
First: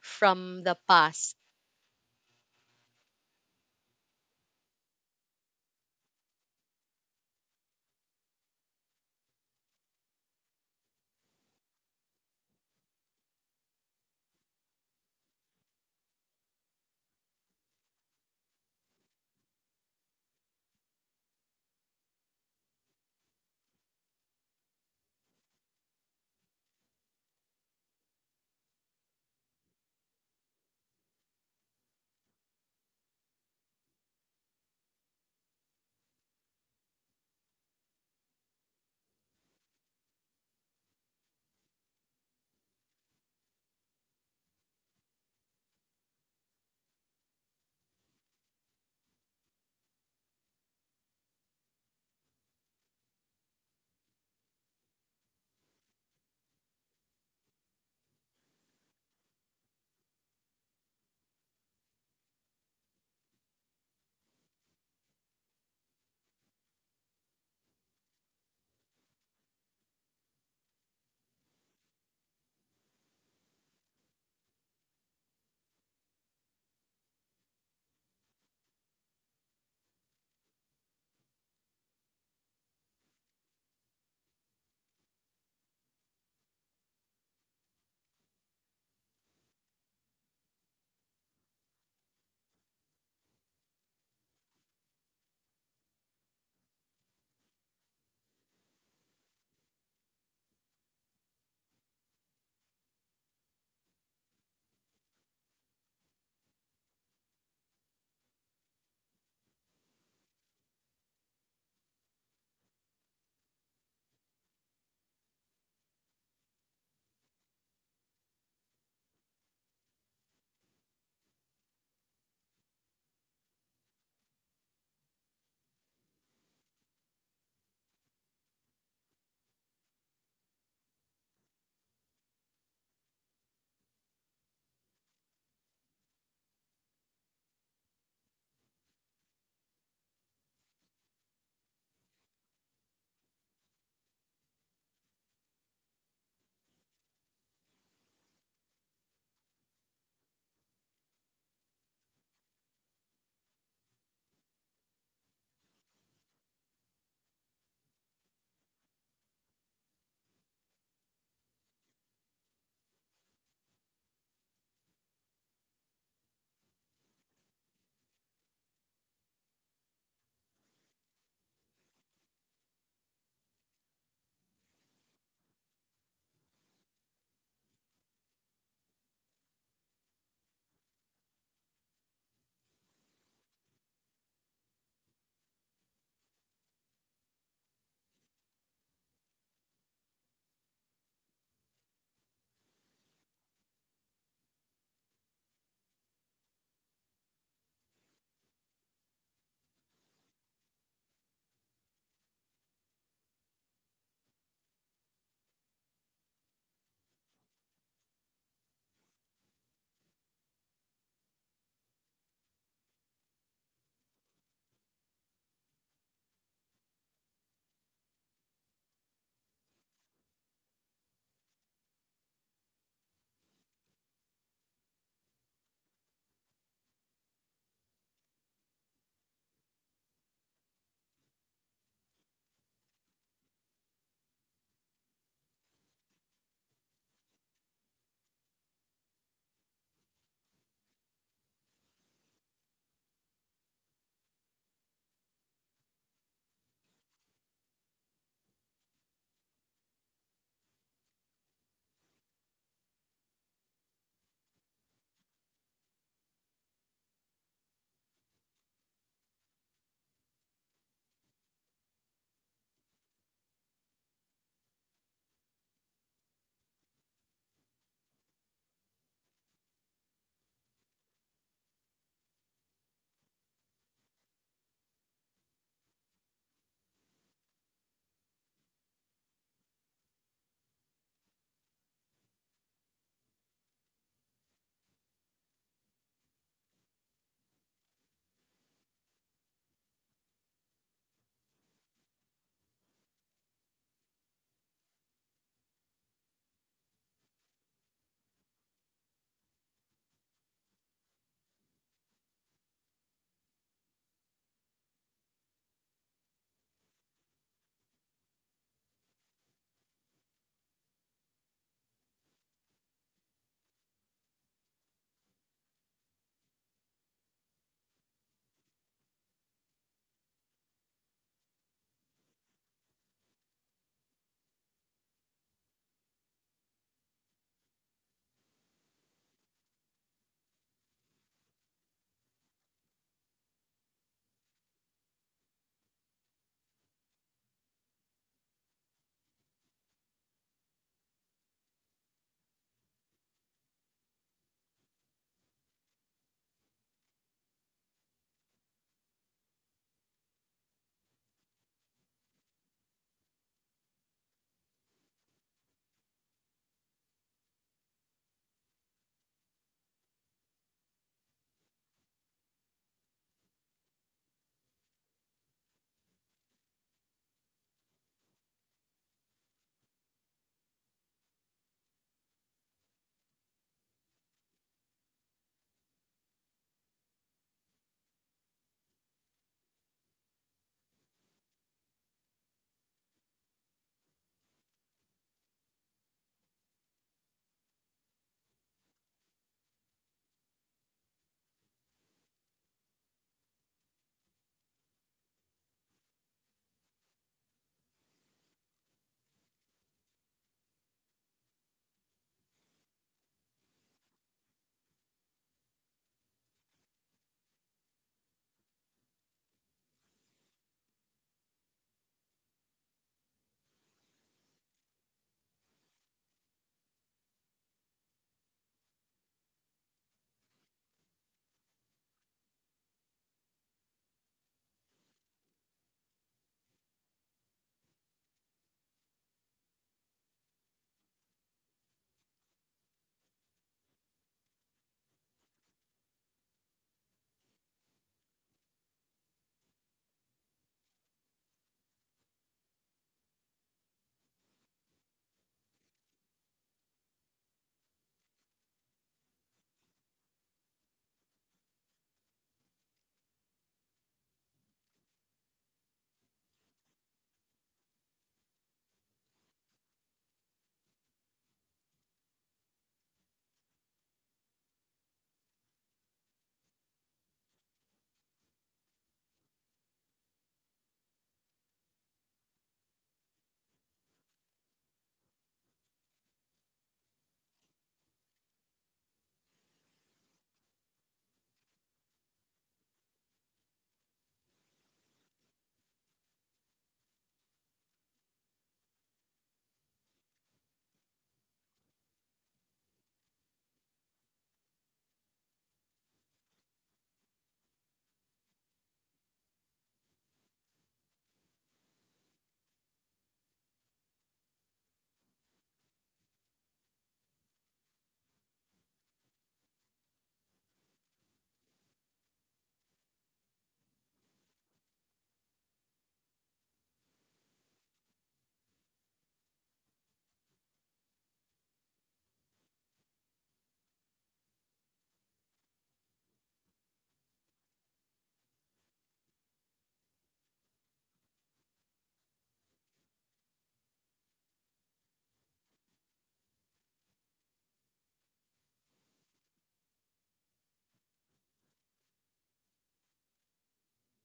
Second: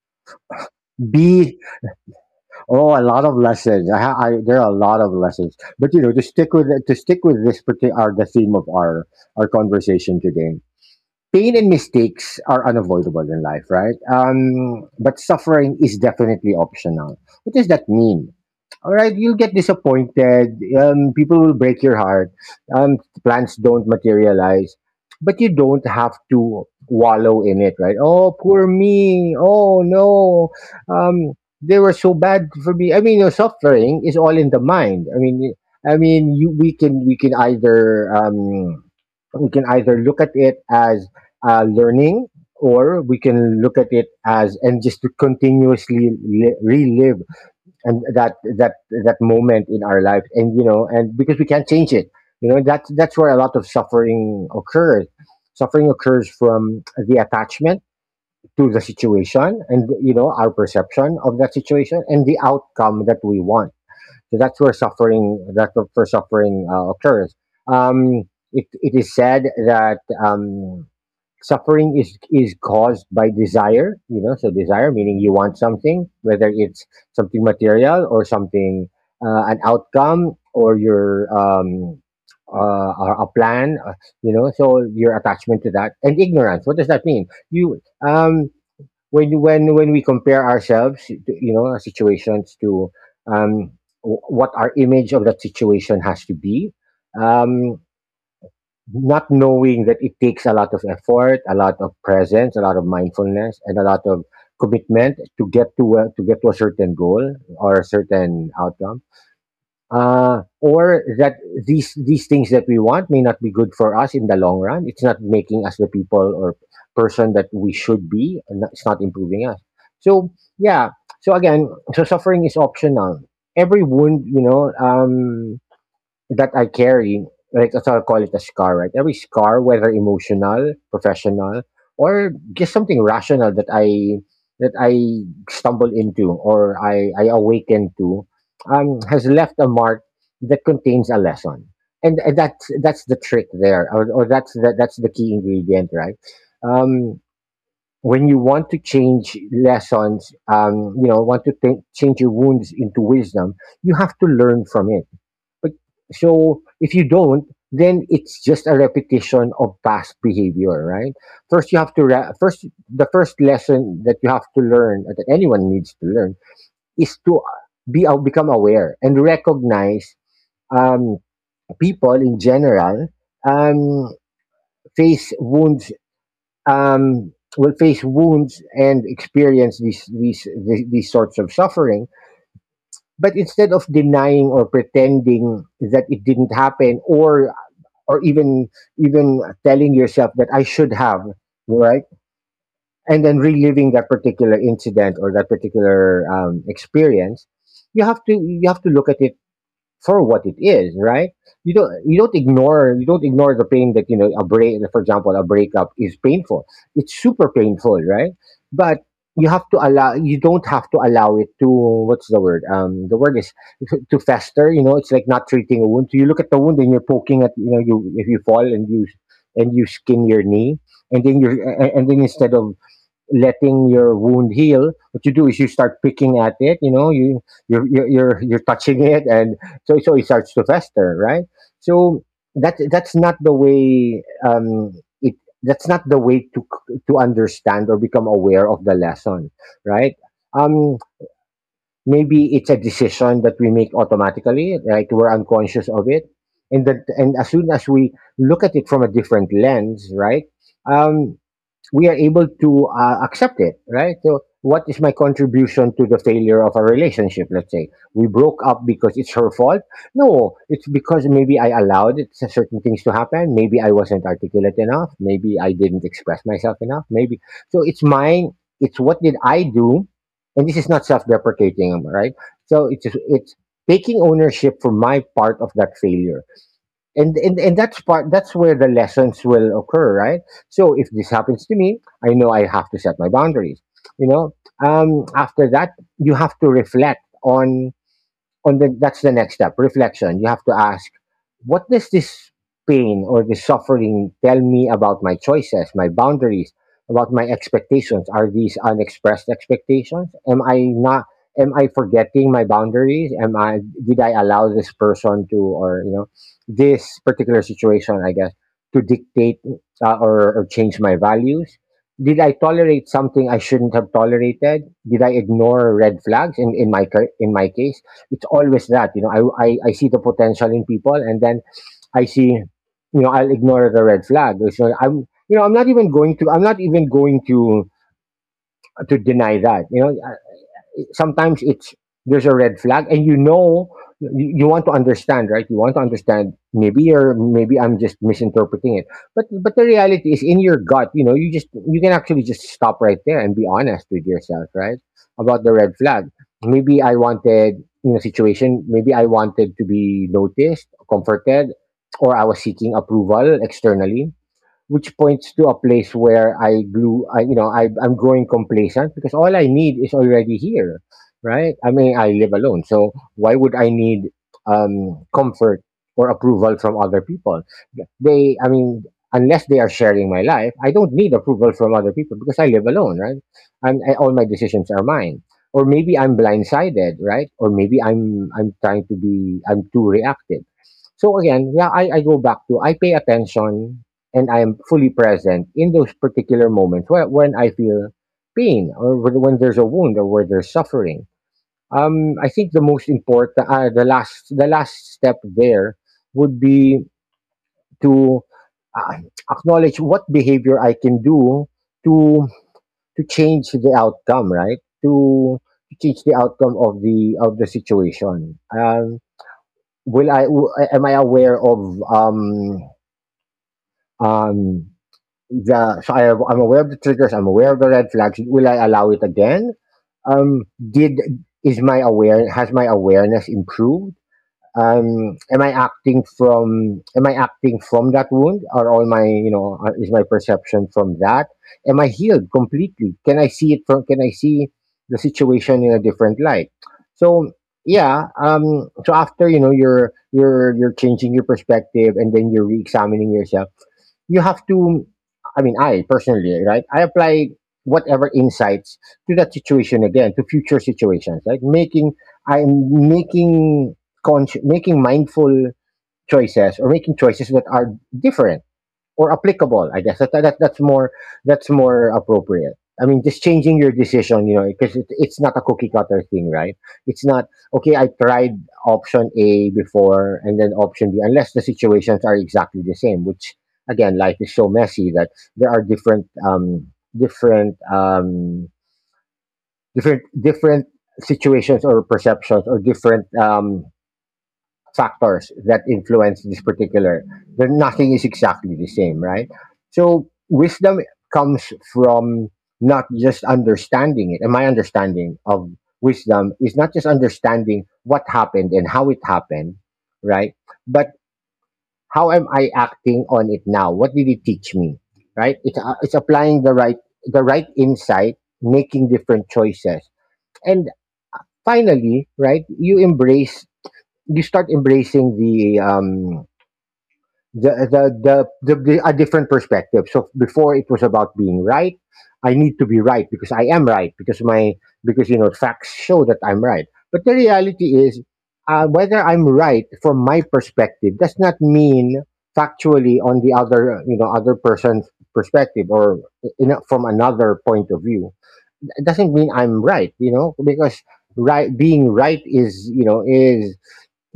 Speaker 1: from the past?
Speaker 2: B. Oh, a lot of lessons. I, ha- I there are a lot of lessons. But you know, to stick with to stick with this particular, the theme of our our conversation today. Pain and mistakes are unavoidable in life, right? Um, but suffering is definitely optional. What does that mean? All right, you'll get disappointed. Um, people will break your heart. Um, plans don't materialize, but you don't have to wallow in it, right? Oh, poor me. Oh no. Um, they were so bad for me. I mean, your suffering is all in the mind. I mean, I mean, you, we can we can either, um, we can either look at it as, uh, learning, or we can look at it as, and just to continuously li- relive, and that that that moment in our life, and you know, and because we can't change it, you know, that's that's where a lot of suffering occurs. Suffering occurs from the attachment to the situation, and you know, our perception of that situation and the outcome that we want. So that's where suffering that's where suffering uh, occurs. Um, it, it is said that, um, suffering is is caused by desire, you know, so desire meaning you want something, whether it's something material, or something, uh, an outcome, or your, um uh, a a plan, uh, you know, so your attachment to that, and ignorance. What does that mean? You um when you- when when we compare ourselves to, you know, our situations to, um w- what our image of that situation has to be, um not knowing that it takes a lot of effort, a lot of presence, a lot of mindfulness, and a lot of commitment to get to a, to get to a certain goal or a certain outcome. Uh, or that these these things that we want may not be good for us in the long run. It's not making us the people, or person, that we should be, and it's not improving us. So yeah. So again, so suffering is optional. Every wound, you know, um, that I carry, like, so I'll call it a scar, right? Every scar, whether emotional, professional, or just something rational that I that I stumble into, or I, I awaken to, um, has left a mark that contains a lesson. And, and that's that's the trick there, or, or that's the, that's the key ingredient, right? Um, when you want to change lessons, um, you know, want to think, change your wounds into wisdom, you have to learn from it. But so if you don't, then it's just a repetition of past behavior, right? First, you have to re- first the first lesson that you have to learn, that anyone needs to learn, is to be, uh, become aware and recognize, um, people in general, um, face wounds um, will face wounds and experience these, these these these sorts of suffering. But instead of denying or pretending that it didn't happen, or or even even telling yourself that I should have, right? And then reliving that particular incident, or that particular, um, experience, you have to, you have to look at it for what it is, right? You don't you don't ignore, you don't ignore the pain, that you know, a break for example a breakup is painful. It's super painful, right? But you have to allow you don't have to allow it to, what's the word? Um the word is <laughs> to fester, you know, it's like not treating a wound. So you look at the wound and you're poking at, you know, you, if you fall and you and you skin your knee, and then you're a- a- and then, instead of letting your wound heal, what you do is you start picking at it, you know, you you're you're you're, you're touching it, and so so it starts to fester, right? So that that's not the way, um it that's not the way to c- to understand or become aware of the lesson, right? um maybe it's a decision that we make automatically, right? We're unconscious of it. And that and as soon as we look at it from a different lens, right, um we are able to, uh, accept it, right? So what is my contribution to the failure of a relationship? Let's say we broke up because it's her fault. No, it's because maybe I allowed it, c- certain things to happen. Maybe I wasn't articulate enough. Maybe I didn't express myself enough. Maybe, so, it's mine. It's, what did I do? And this is not self-deprecating, right? So it's it's taking ownership for my part of that failure, and and and that's part that's where the lessons will occur, right? So if this happens to me, I know I have to set my boundaries. you know um After that you have to reflect on on the That's the next step, reflection. You have to ask, what does this pain or this suffering tell me about my choices, my boundaries, about my expectations? Are these unexpressed expectations? Am I not Am I forgetting my boundaries? Am I Did I allow this person to, or, you know, this particular situation, I guess, to dictate, uh, or, or change my values? Did I tolerate something I shouldn't have tolerated? Did I ignore red flags? In, in my cur- in my case, it's always that, you know I, I i see the potential in people, and then I see, you know I'll ignore the red flag. So I'm you know I'm not even going to i'm not even going to to deny that, you know. Sometimes it's— there's a red flag, and, you know, you, you want to understand, right? You want to understand, maybe you're— maybe I'm just misinterpreting it. But but the reality is, in your gut, you know, you just you can actually just stop right there and be honest with yourself, right? About the red flag. Maybe I wanted— in a situation, maybe I wanted to be noticed, comforted, or I was seeking approval externally, which points to a place where I grew, I, you know, I, I'm growing complacent because all I need is already here, right? I mean, I live alone, so why would I need um, comfort or approval from other people? They— I mean, unless they are sharing my life, I don't need approval from other people because I live alone, right? And I— all my decisions are mine. Or maybe I'm blindsided, right? Or maybe I'm I'm trying to be— I'm too reactive. So again, yeah, I, I go back to— I pay attention, and I am fully present in those particular moments where— when I feel pain, or when when there's a wound, or where there's suffering. Um, I think the most important, uh, the last, the last step there would be to uh, acknowledge what behavior I can do to to change the outcome, right? To, to change the outcome of the of the situation. Um, will I? w- Am I aware of— um, um, yeah, so I have, I'm aware of the triggers. I'm aware of the red flags. Will I allow it again? Um, did is my aware has my awareness improved? Um, am I acting from am I acting from that wound, or all my you know uh, is my perception from that? Am I healed completely? Can I see it from— can I see the situation in a different light? So yeah. Um, so after, you know you're you're you're changing your perspective and then you're re-examining yourself. You have to— I mean, I personally, right, I apply whatever insights to that situation, again, to future situations, right? making I'm making— consci- making mindful choices, or making choices that are different or applicable. I guess that, that that's more that's more appropriate. I mean, just changing your decision, you know, because it, it's not a cookie cutter thing, right? It's not— okay, I tried option A before, and then option B, unless the situations are exactly the same. Which, again, life is so messy that there are different, um, different, um, different, different situations or perceptions or different um, factors that influence this particular— then nothing is exactly the same, right? So wisdom comes from— not just understanding it. And my understanding of wisdom is not just understanding what happened and how it happened, right? But how am I acting on it now? What did it teach me, right? It's, uh, it's applying the right the right insight, making different choices, and finally, right, you embrace you start embracing the um the the, the, the, the a different perspective. So before, it was about being right. I need to be right because I am right because— my because you know facts show that I'm right. But the reality is, uh, whether I'm right from my perspective does not mean factually, on the other— you know other person's perspective, or in— a- from another point of view. It doesn't mean I'm right, you know, because— right, being right is, you know, is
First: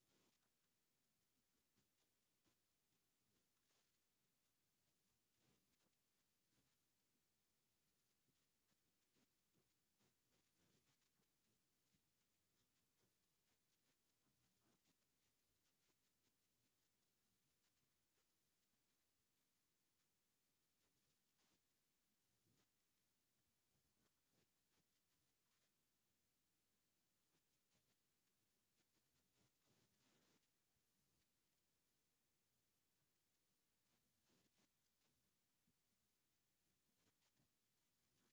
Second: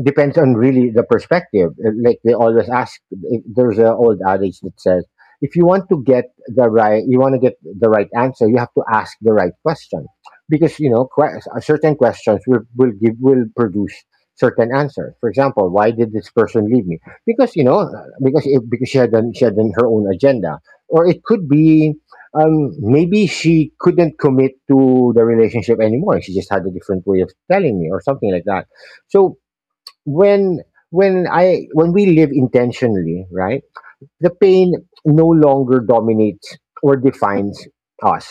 Speaker 2: depends on, really, the perspective. Uh, Like they always ask, if- there's an old adage that says, if you want to get the right— you want to get the right answer, you have to ask the right question, because, you know, que- uh, certain questions will will give will produce certain answers. For example, why did this person leave me? Because, you know, uh, because— it, because she had done she had done her own agenda, or it could be. Um, maybe she couldn't commit to the relationship anymore. She just had a different way of telling me, or something like that. So when— when I when we live intentionally, right? The pain no longer dominates or defines us,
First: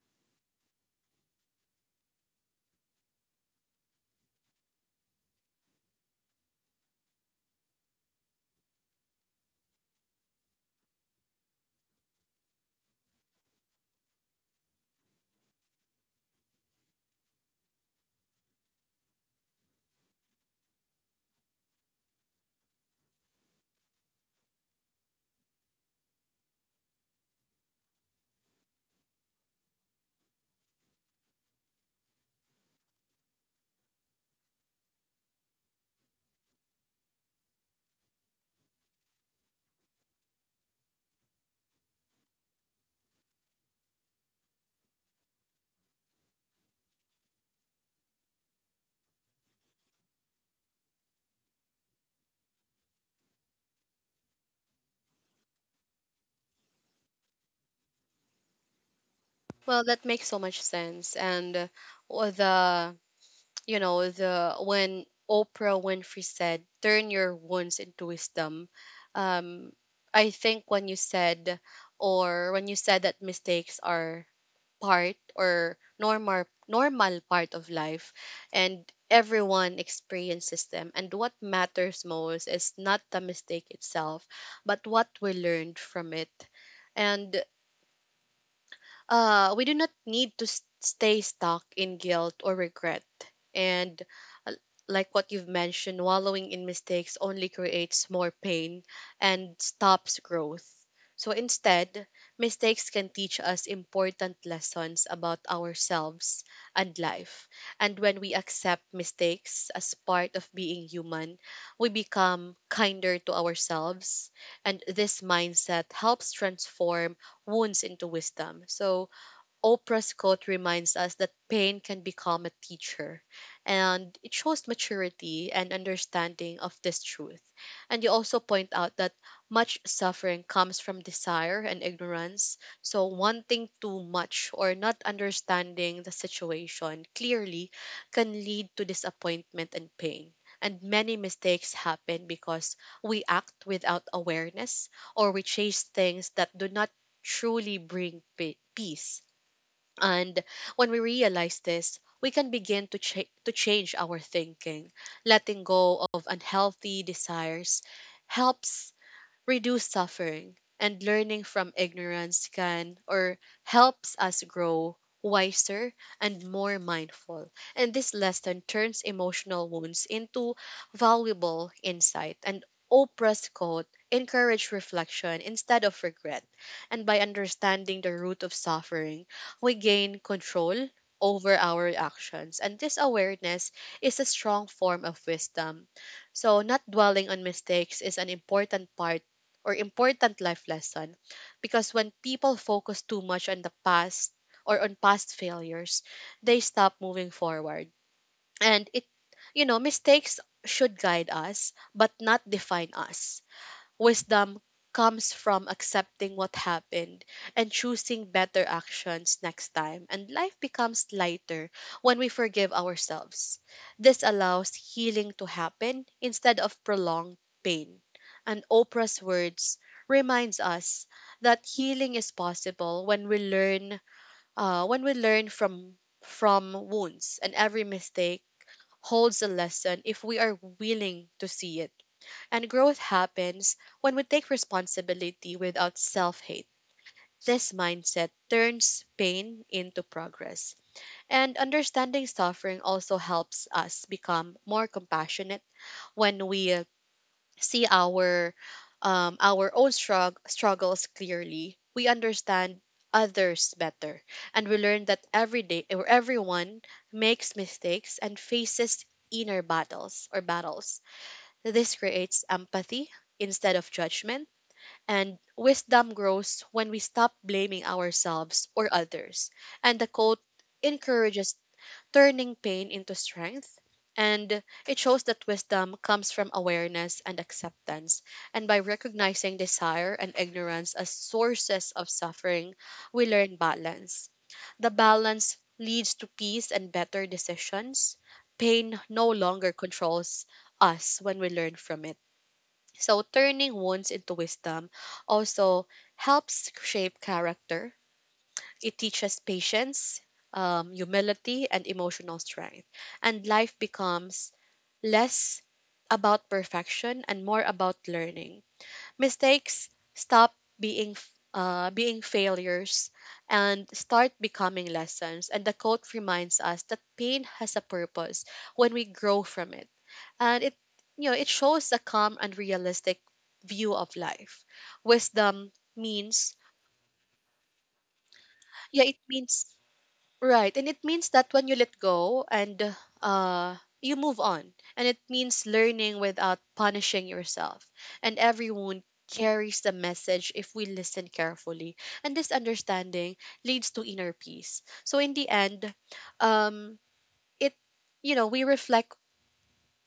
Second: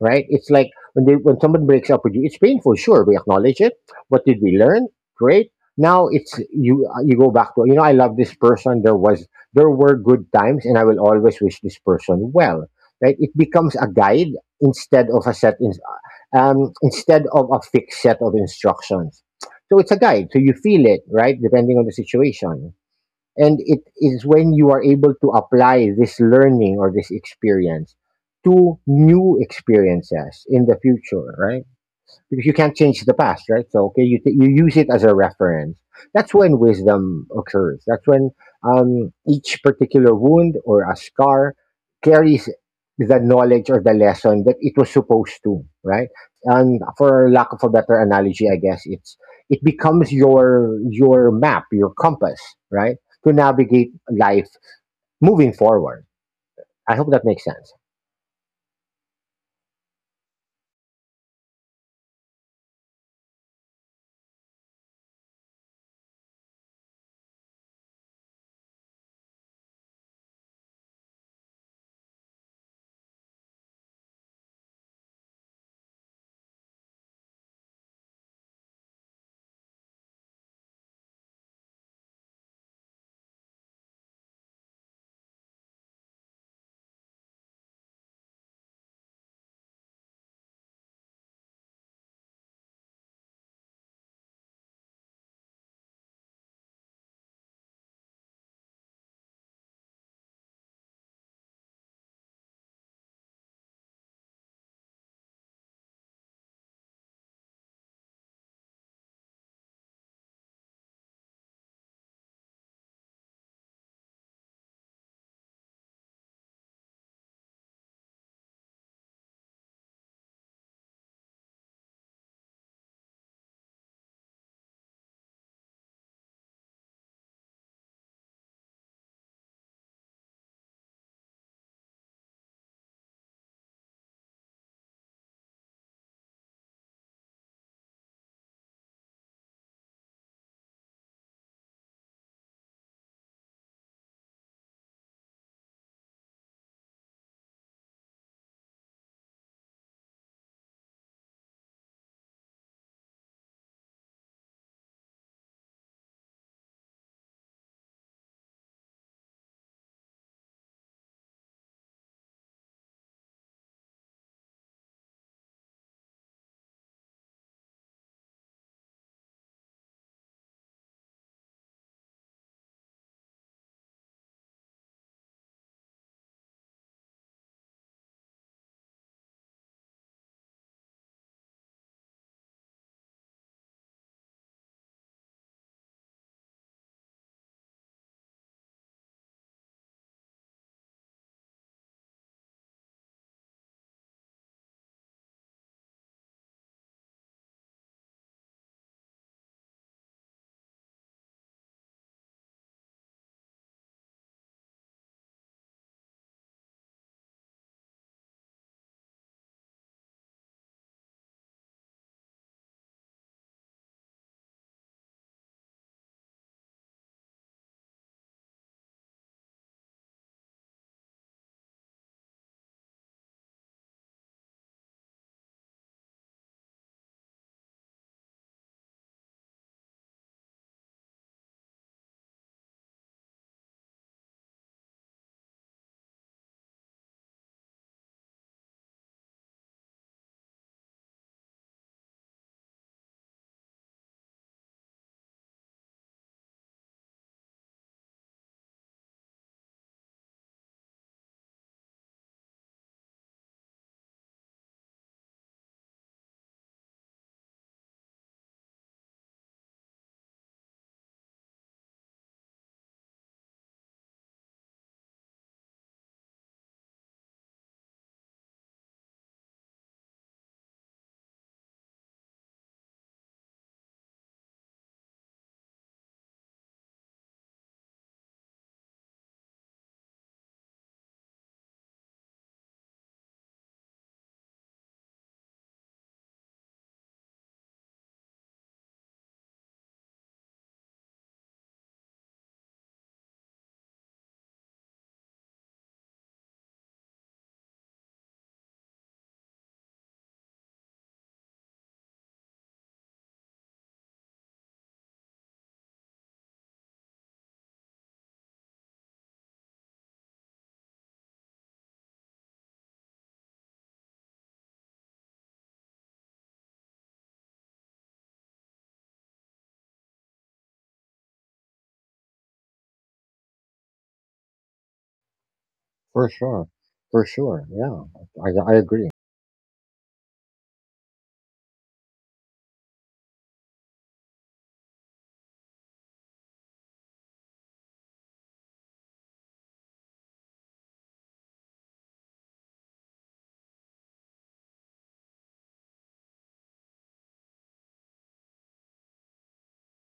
Speaker 2: right? It's like, when they, when someone breaks up with you, it's painful. Sure, we acknowledge it. What did we learn? Great. Now it's you. You go back to, you know, I love this person. There was there were good times, and I will always wish this person well. Right? It becomes a guide instead of a set in— um, instead of a fixed set of instructions. So it's a guide. So you feel it, right? Depending on the situation. And it is when you are able to apply this learning or this experience to new experiences in the future, right? Because you can't change the past, right? So okay, you t- you use it as a reference. That's when wisdom occurs. That's when um, each particular wound or a scar carries the knowledge or the lesson that it was supposed to, right? And for lack of a better analogy, I guess it's it becomes your your map, your compass, right, to navigate life moving forward. I hope that makes sense.
Speaker 1: Well, that makes so much sense. And uh, the you know the when Oprah Winfrey said, turn your wounds into wisdom, um I think when you said, or when you said that mistakes are part, or normal normal part of life, and everyone experiences them, and what matters most is not the mistake itself but what we learned from it. And uh, we do not need to s- stay stuck in guilt or regret. And uh, like what you've mentioned, wallowing in mistakes only creates more pain and stops growth. So instead, mistakes can teach us important lessons about ourselves and life. And when we accept mistakes as part of being human, we become kinder to ourselves. And this mindset helps transform wounds into wisdom. So Oprah's quote reminds us that pain can become a teacher, and it shows maturity and understanding of this truth. And you also point out that much suffering comes from desire and ignorance. So, wanting too much or not understanding the situation clearly can lead to disappointment and pain. And many mistakes happen because we act without awareness, or we chase things that do not truly bring pe- peace. And when we realize this, we can begin to, cha- to change our thinking. Letting go of unhealthy desires helps reduce suffering, and learning from ignorance can, or helps us grow wiser and more mindful. And this lesson turns emotional wounds into valuable insight. And Oprah's quote encourage reflection instead of regret. And by understanding the root of suffering, we gain control over our actions. And this awareness is a strong form of wisdom. So, not dwelling on mistakes is an important part, or important life lesson, because when people focus too much on the past or on past failures, they stop moving forward. And it, you know, mistakes should guide us but not define us. Wisdom comes from accepting what happened and choosing better actions next time, and life becomes lighter when we forgive ourselves. This allows healing to happen instead of prolonged pain. And Oprah's words reminds us that healing is possible when we learn, uh, when we learn from from wounds, and every mistake holds a lesson if we are willing to see it. And growth happens when we take responsibility without self hate. This mindset turns pain into progress. And understanding suffering also helps us become more compassionate when we uh, see our um, our own strug- struggles clearly. We understand others better, and we learn that every day, or everyone makes mistakes and faces inner battles, or battles. This creates empathy instead of judgment, and wisdom grows when we stop blaming ourselves or others. And the quote encourages turning pain into strength, and it shows that wisdom comes from awareness and acceptance. And by recognizing desire and ignorance as sources of suffering, we learn balance. The balance leads to peace and better decisions. Pain no longer controls us when we learn from it. So turning wounds into wisdom also helps shape character. It teaches patience, um, humility, and emotional strength. And life becomes less about perfection and more about learning. Mistakes stop being f- uh, being failures and start becoming lessons. And the quote reminds us that pain has a purpose when we grow from it, and it you know it shows a calm and realistic view of life. Wisdom
Speaker 2: For
Speaker 1: means,
Speaker 2: sure, for sure, yeah, I I agree.
Speaker 1: yeah, it means, right, and it means that when you let go and uh you move on, and it means learning without punishing yourself, and every wound carries the message if we listen carefully, and this understanding leads to inner peace. So in the end, um it you know we reflect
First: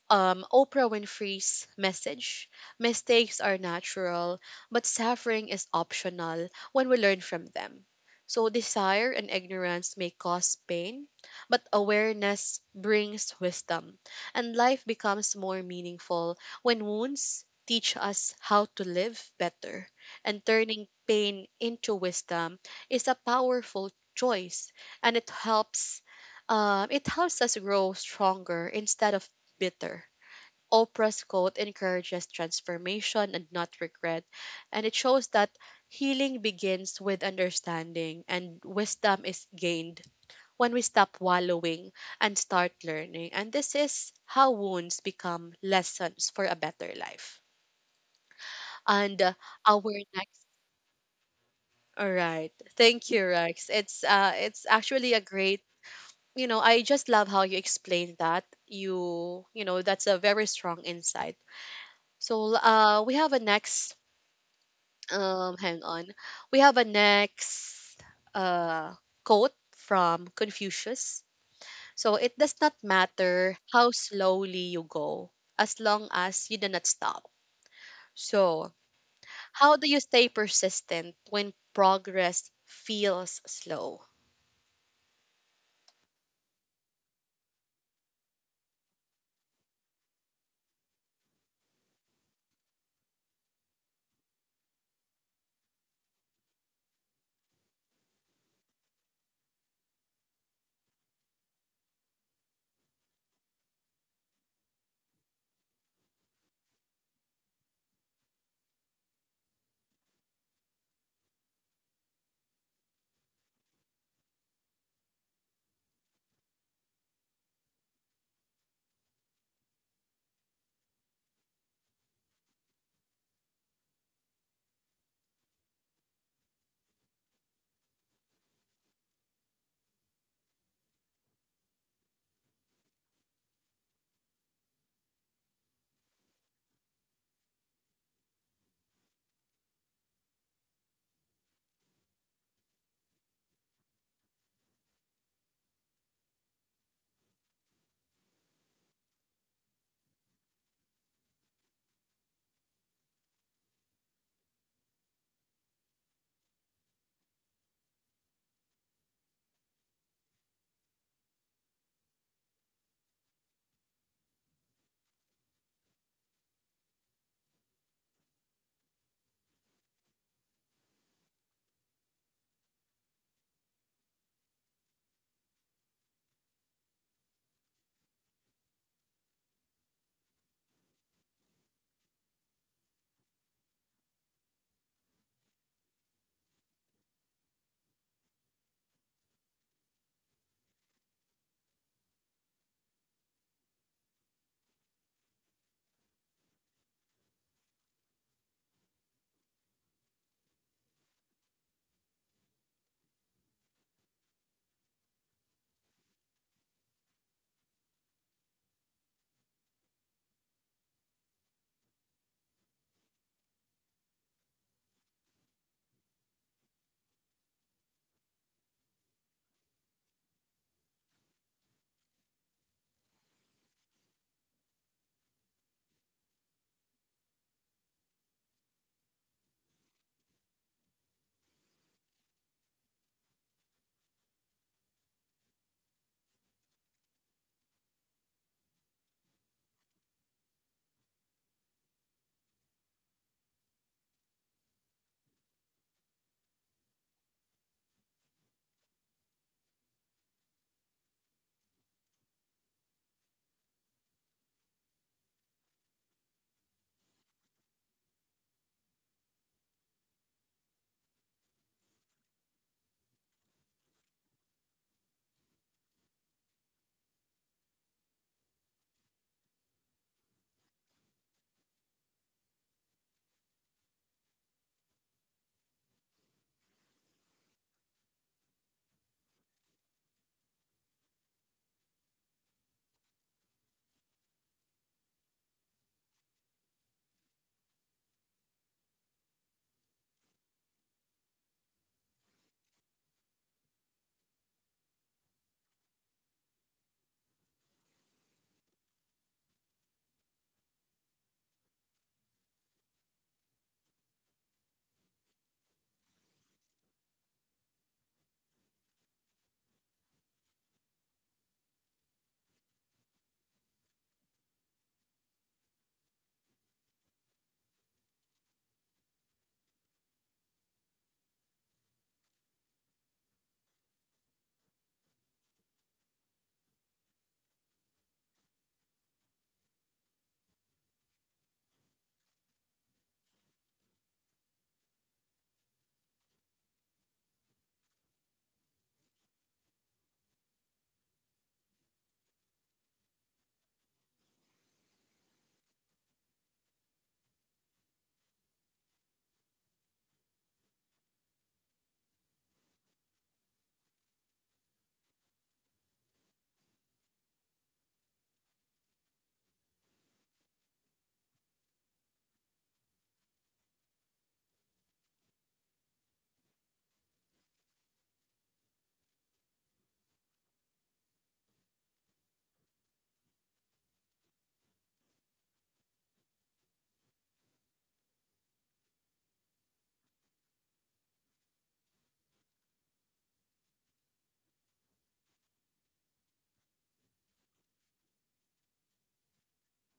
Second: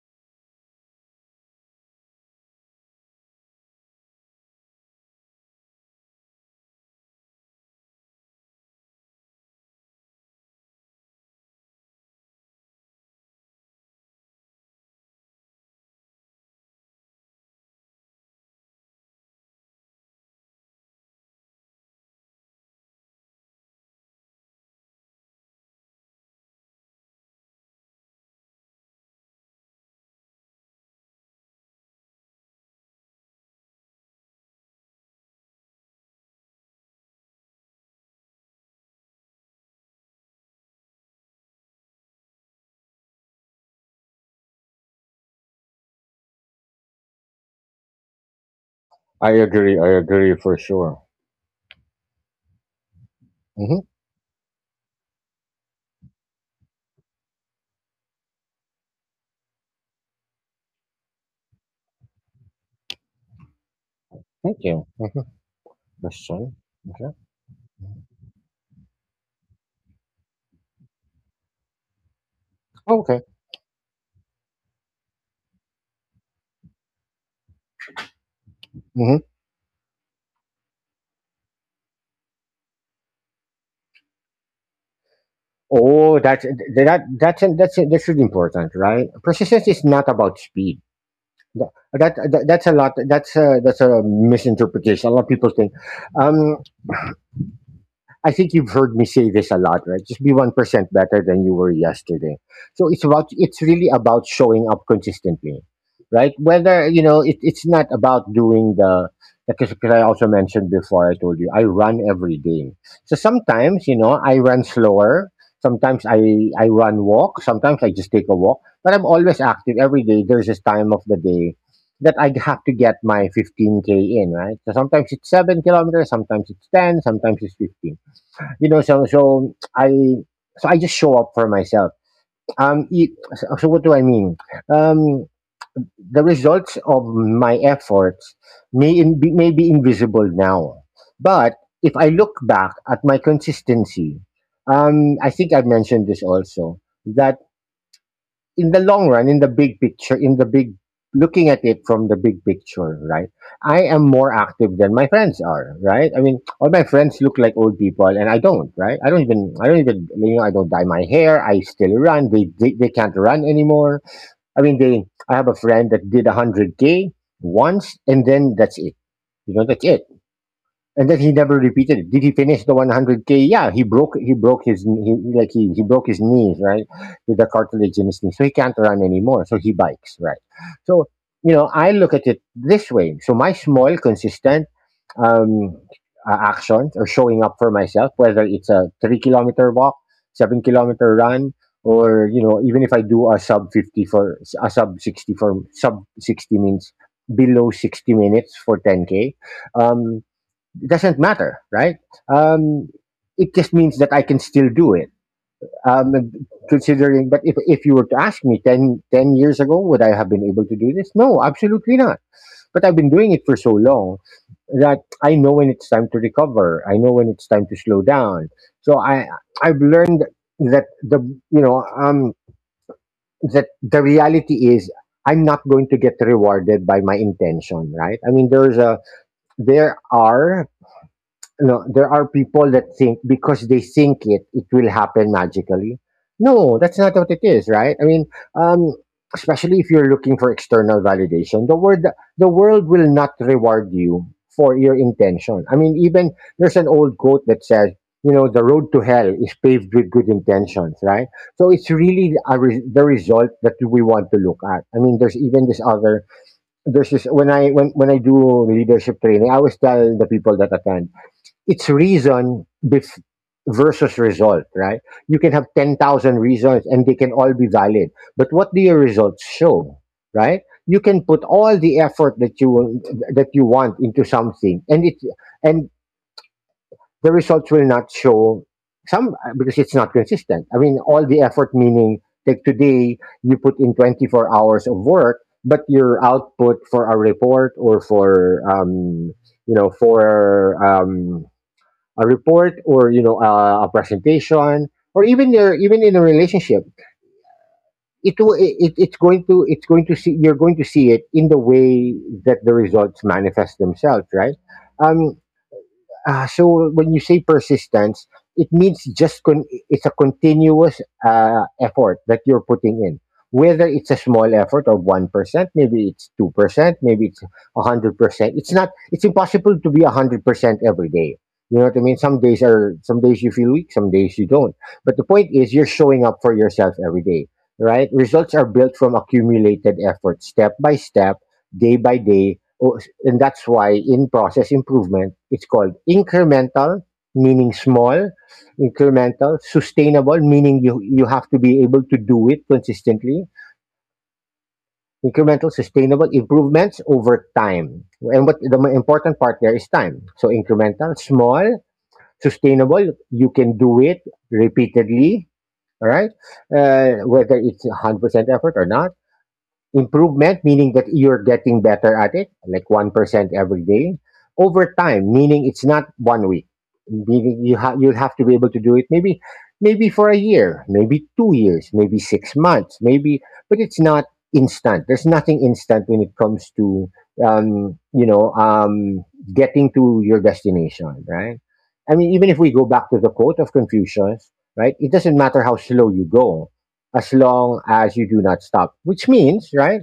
Speaker 1: um, Oprah Winfrey's message: mistakes are natural, but suffering is optional when we learn from them. So, desire and ignorance may cause pain, but awareness brings wisdom, and life becomes more meaningful when wounds teach us how to live better. And turning pain into wisdom is a powerful choice, and it helps. Um, it helps us grow stronger instead of bitter. Oprah's quote encourages transformation and not regret, and it shows that healing begins with understanding, and wisdom is gained when we stop wallowing and start learning. And this is how wounds become lessons for a better life. And
Speaker 2: I
Speaker 1: uh,
Speaker 2: agree.
Speaker 1: our
Speaker 2: I agree
Speaker 1: next
Speaker 2: for sure.
Speaker 1: all right. Thank you, Rex.
Speaker 2: Mhm.
Speaker 1: It's uh it's actually a great, you know, I just love how you explained that. You you know, that's a very strong insight. So uh we have a next
Speaker 2: Thank you. Mhm.
Speaker 1: um hang on,
Speaker 2: Question.
Speaker 1: we have a
Speaker 2: Okay.
Speaker 1: next uh quote from Confucius. So, it does not
Speaker 2: Oh, okay.
Speaker 1: matter how slowly you go, as long as you do not stop. So,
Speaker 2: Mhm.
Speaker 1: how do you stay persistent when progress feels slow?
Speaker 2: Oh, that's that- that's that's that's really important, right? Persistence is not about speed. That, that that's a lot. That's a that's a misinterpretation. A lot of people think. Um, I think you've heard me say this a lot, right? Just be one percent better than you were yesterday. So it's about, it's really about showing up consistently, right? Whether, you know— it, it's not about doing the— because because I also mentioned before, I told you, I run every day. So sometimes, you know, I run slower. Sometimes I, I run walk. Sometimes I just take a walk. But I'm always active every day. There's this time of the day that I have to get my fifteen K in, right? So sometimes it's seven kilometers, sometimes it's ten, sometimes it's fifteen, you know. So so i so i just show up for myself. Um it, so so what do I mean? Um the results of my efforts may— in, be, may be invisible now. But if I look back at my consistency, um I think I've mentioned this also, that in the long run, in the big picture, in the big— looking at it from the big picture, right? I am more active than my friends are, right? I mean, all my friends look like old people, and I don't, right? I don't even, I don't even, you know, I don't dye my hair. I still run. They they, they can't run anymore. I mean, they— I have a friend that did a hundred k once, and then that's it. You know, that's it, and then he never repeated it. Did he finish the one hundred k? Yeah, he broke he broke his— he, like he, he broke his knees, right, with the cartilage in his knee, so he can't run anymore. So he bikes, right. So, you know, I look at it this way. So my small consistent um, uh, actions, or showing up for myself, whether it's a three kilometer walk, seven kilometer run, or, you know, even if I do a sub fifty— for a sub sixty— for— sub sixty means below sixty minutes for ten k. Um, it doesn't matter, right? Um, it just means that I can still do it. Um, Considering, but if, if you were to ask me ten, ten years ago, would I have been able to do this? No, absolutely not. But I've been doing it for so long that I know when it's time to recover. I know when it's time to slow down. So I, I've learned that the, you know, um, that the reality is I'm not going to get rewarded by my intention, right? I mean, there's a, there are— no, there are people that think— because they think it, it will happen magically. No, that's not what it is, right? I mean, um, especially if you're looking for external validation, the word the world will not reward you for your intention. I mean, even there's an old quote that says, you know, the road to hell is paved with good intentions, right? So it's really a re- the result that we want to look at. I mean, there's even this other there's this— when I— when when I do leadership training, I always tell the people that attend, it's reason bef- versus result, right? You can have ten thousand reasons, and they can all be valid. But what do your results show, right? You can put all the effort that you will- that you want into something, and it and the results will not show, some— because it's not consistent. I mean, all the effort meaning like today you put in twenty-four hours of work, but your output for a report or for um, you know for um, a report or you know uh, a presentation or even your even in a relationship it will it, it- it's going to it's going to see you're going to see it in the way that the results manifest themselves, right? um uh, so when you say persistence, it means just con- it's a continuous uh, effort that you're putting in. Whether it's a small effort of one percent, maybe it's a two percent, maybe it's a hundred percent. It's not. It's impossible to be a hundred percent every day. You know what I mean? Some days are. Some days you feel weak. Some days you don't. But the point is, you're showing up for yourself every day, right? Results are built from accumulated effort, step by step, day by day. Oh, and that's why in process improvement, it's called incremental, meaning small, incremental, sustainable, meaning you, you have to be able to do it consistently, incremental, sustainable improvements over time. And what the mo- important part there is time. So incremental, small, sustainable, you can do it repeatedly, all right? Uh, whether it's one hundred percent effort or not improvement, meaning that you're getting better at it, like one percent every day. Over time, meaning it's not one week, meaning you ha- you'll have to be able to do it maybe maybe for a year, maybe two years, maybe six months, maybe, but it's not instant. There's nothing instant when it comes to um, you know, um, getting to your destination, right? I mean, even if we go back to the quote of Confucius, right, it doesn't matter how slow you go as long as you do not stop, which means, right,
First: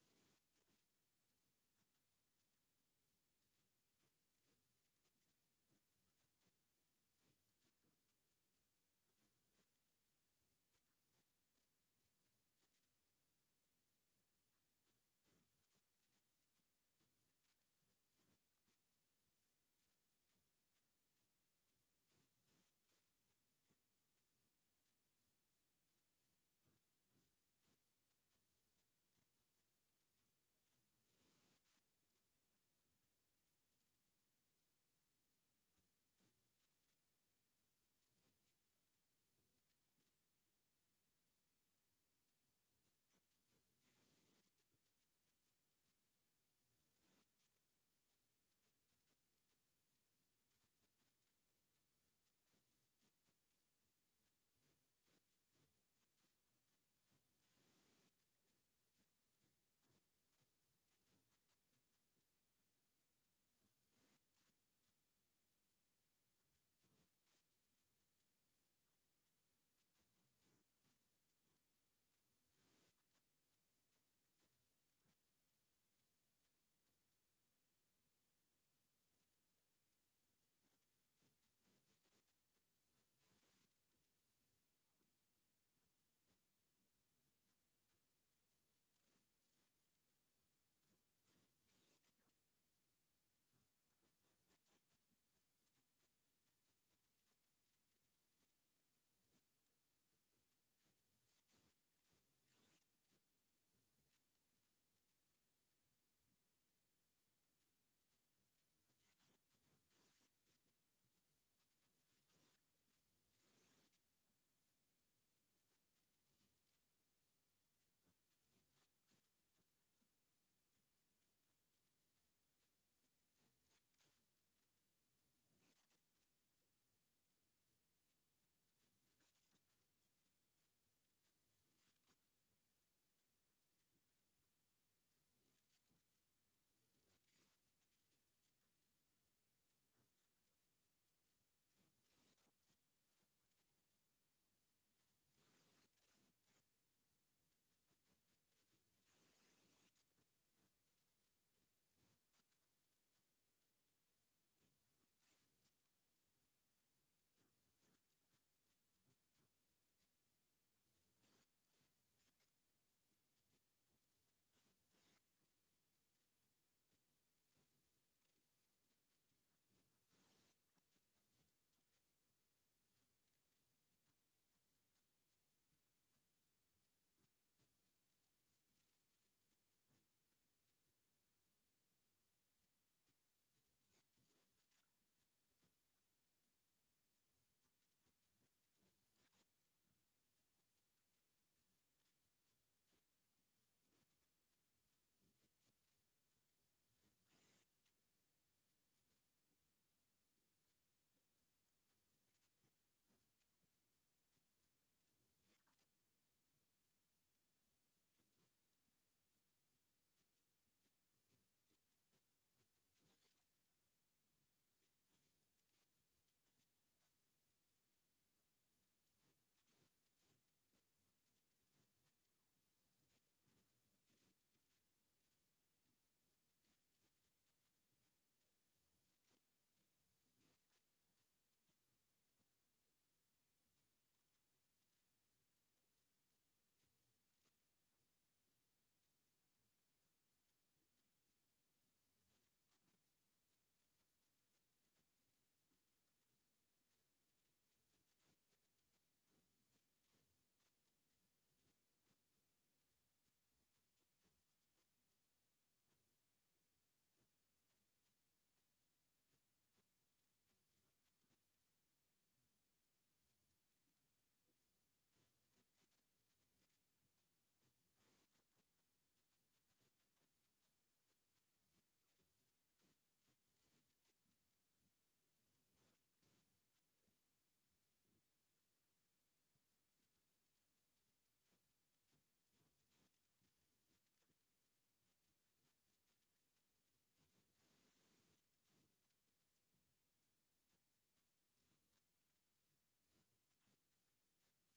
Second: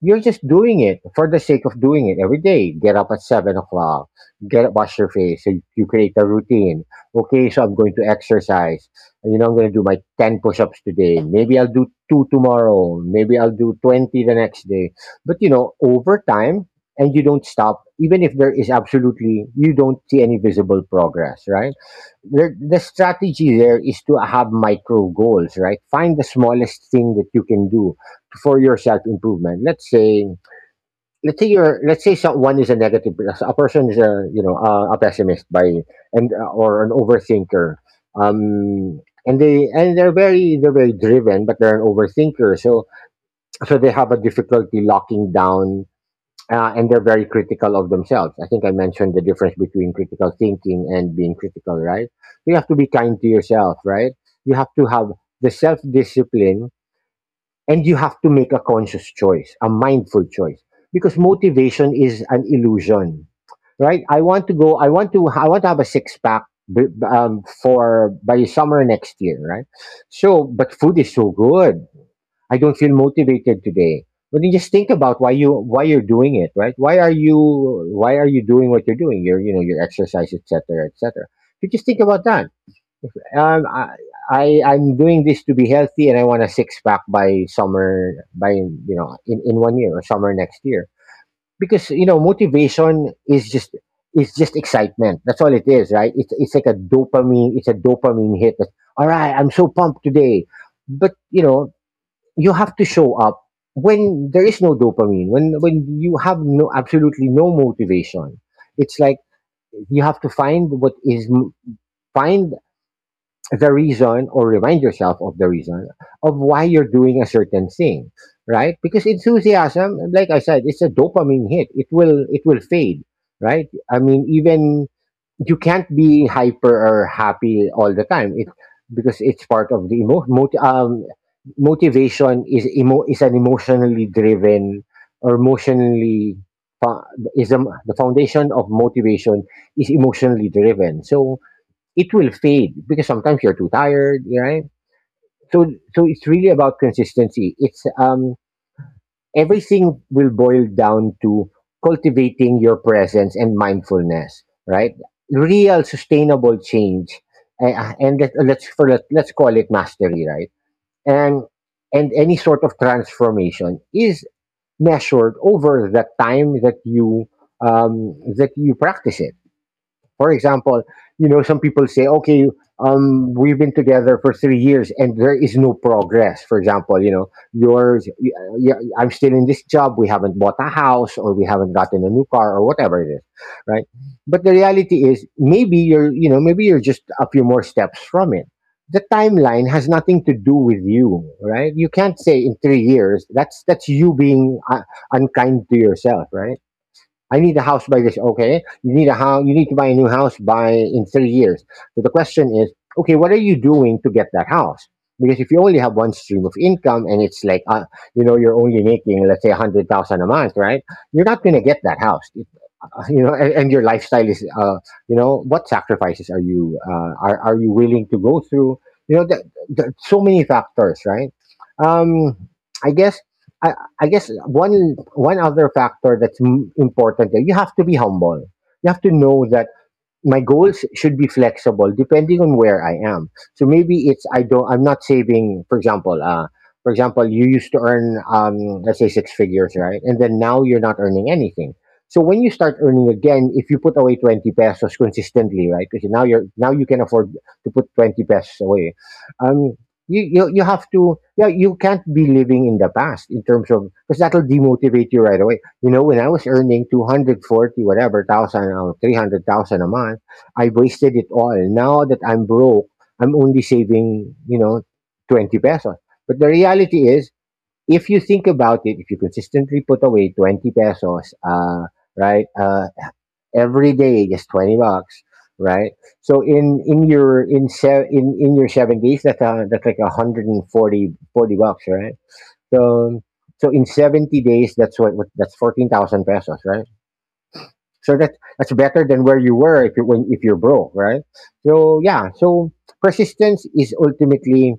Speaker 2: you're just doing it for the sake of doing it every day. Get up at seven o'clock. Get up, wash your face. So you create a routine. Okay, so I'm going to exercise. You know, I'm going to do my ten push-ups today. Maybe I'll do two tomorrow. Maybe I'll do twenty the next day. But you know, over time, and you don't stop, even if there is absolutely you don't see any visible progress, right? the, the strategy there is to have micro goals, right? Find the smallest thing that you can do for your self improvement. Let's say let's say you're let's say someone is a negative a person is a you know a, a pessimist by and or an overthinker. Um, and they and they're very they're very driven, but they're an overthinker. So so they have a difficulty locking down. Uh, and they're very critical of themselves. I think I mentioned the difference between critical thinking and being critical, right? You have to be kind to yourself, right? You have to have the self discipline and you have to make a conscious choice, a mindful choice, because motivation is an illusion, right? I want to go. I want to. I want to have a six pack b- b- um, for by summer next year, right? So, but food is so good. I don't feel motivated today. But then just think about why you why you're doing it, right? Why are you why are you doing what you're doing? You're you know your exercise, et cetera, et cetera. You just think about that. Um, I, I I'm doing this to be healthy, and I want a six pack by summer, by you know, in in one year or summer next year. Because you know, motivation is just is just excitement. That's all it is, right? It's it's like a dopamine. It's a dopamine hit. That's, all right, I'm so pumped today. But you know, you have to show up when there is no dopamine. When when you have no absolutely no motivation. It's like you have to find what is find the reason or remind yourself of the reason of why you're doing a certain thing, right? Because enthusiasm, like I said, it's a dopamine hit. It will it will fade, right? I mean, even you can't be hyper or happy all the time it because it's part of the emo- moti- um, motivation is emo- is an emotionally driven or emotionally fo- is a, the foundation of motivation is emotionally driven, so it will fade because sometimes you're too tired, right? So so it's really about consistency. It's um everything will boil down to cultivating your presence and mindfulness, right? Real sustainable change, uh, and let, let's for let, let's call it mastery, right? And and any sort of transformation is measured over the time that you um, that you practice it. For example, you know, some people say, okay, um, we've been together for three years and there is no progress. For example, you know, yours, y- y- I'm still in this job, we haven't bought a house or we haven't gotten a new car or whatever it is, right? But the reality is, maybe you're, you know, maybe you're just a few more steps from it. The timeline has nothing to do with you, right? You can't say in three years. That's that's you being uh, unkind to yourself, right? I need a house by this. Okay, you need a house. You need to buy a new house by in three years. So the question is, okay, what are you doing to get that house? Because if you only have one stream of income and it's like, uh, you know, you're only making, let's say, a hundred thousand a month, right? You're not going to get that house. <laughs> you know and, and your lifestyle is uh, you know what sacrifices are you uh, are, are you willing to go through, you know that, that so many factors, right? um i guess I, I guess one one other factor that's m- important there. You have to be humble, you have to know that my goals should be flexible depending on where I am. So maybe it's I don't I'm not saving, for example uh for example you used to earn, um let's say, six figures, right? And then now you're not earning anything. So when you start earning again, if you put away twenty pesos consistently, right? Because now you're now you can afford to put twenty pesos away. Um you, you, you have to, yeah, you can't be living in the past, in terms of, because that'll demotivate you right away. You know, when I was earning two hundred forty, whatever, thousand, or three hundred thousand a month, I wasted it all. Now that I'm broke, I'm only saving, you know, twenty pesos. But the reality is, if you think about it, if you consistently put away twenty pesos, uh, right, uh, every day, just twenty bucks, right? So in, in your, in, se- in, in your seventies, that's, uh, that's like a hundred and forty forty bucks, right? So so in seventy days, that's what, what that's fourteen thousand pesos, right? So that's that's better than where you were if you when if you're broke, right? So yeah, so persistence is ultimately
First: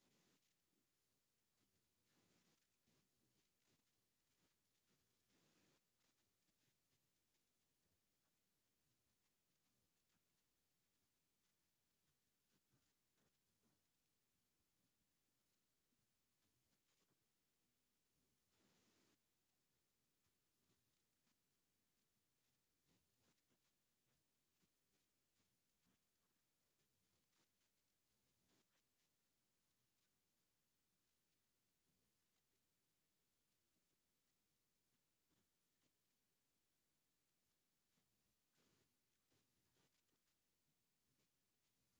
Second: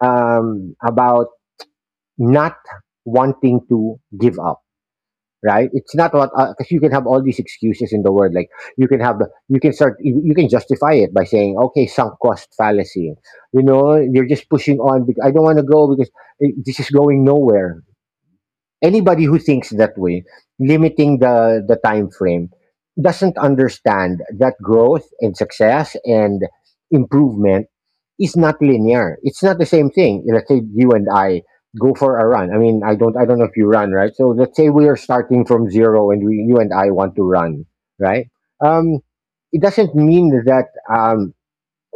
Speaker 2: um, about not wanting to give up, right? It's not what, because you can have all these excuses in the world. Like you can have the you can start you, you can justify it by saying, okay, sunk cost fallacy. You know, you're just pushing on because I don't want to go because eh, this is going nowhere. Anybody who thinks that way, limiting the the time frame, doesn't understand that growth and success and improvement is not linear. It's not the same thing. Let's say you and I go for a run. I mean, I don't I don't know if you run, right? So let's say we are starting from zero and we, you and I want to run, right? Um, it doesn't mean that um,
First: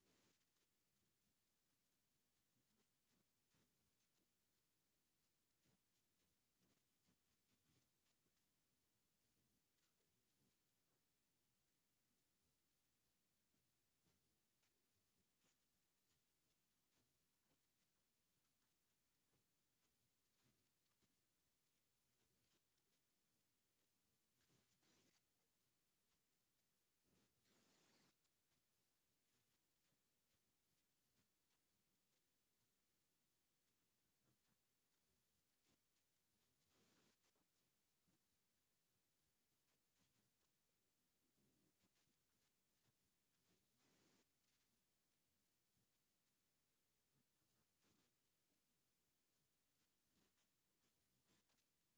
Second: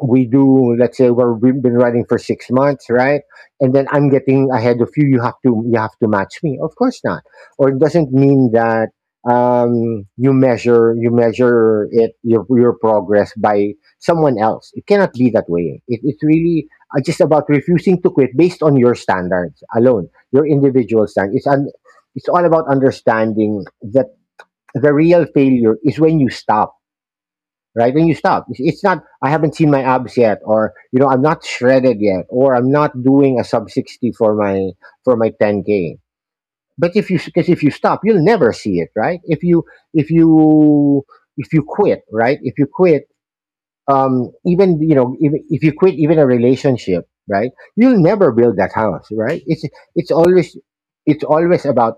Speaker 2: we do let's say we're, we've been running for six months, right? And then I'm getting ahead of you. You have to you have to match me, of course not. Or it doesn't mean that um, you measure you measure it your, your progress by someone else. It cannot be that way. It, it's really uh, just about refusing to quit based on your standards alone, your individual standards. It's, un, it's all about understanding that the real failure is when you stop, right? When you stop, it's, it's not, I haven't seen my abs yet, or, you know, I'm not shredded yet, or I'm not doing a sub sixty for my, for my, ten K. But if you, because if you stop, you'll never see it, right? If you, if you, if you quit, right? If you quit, um, even, you know, if, if you quit even a relationship, right? You'll never build that house, right? It's, it's always, it's always about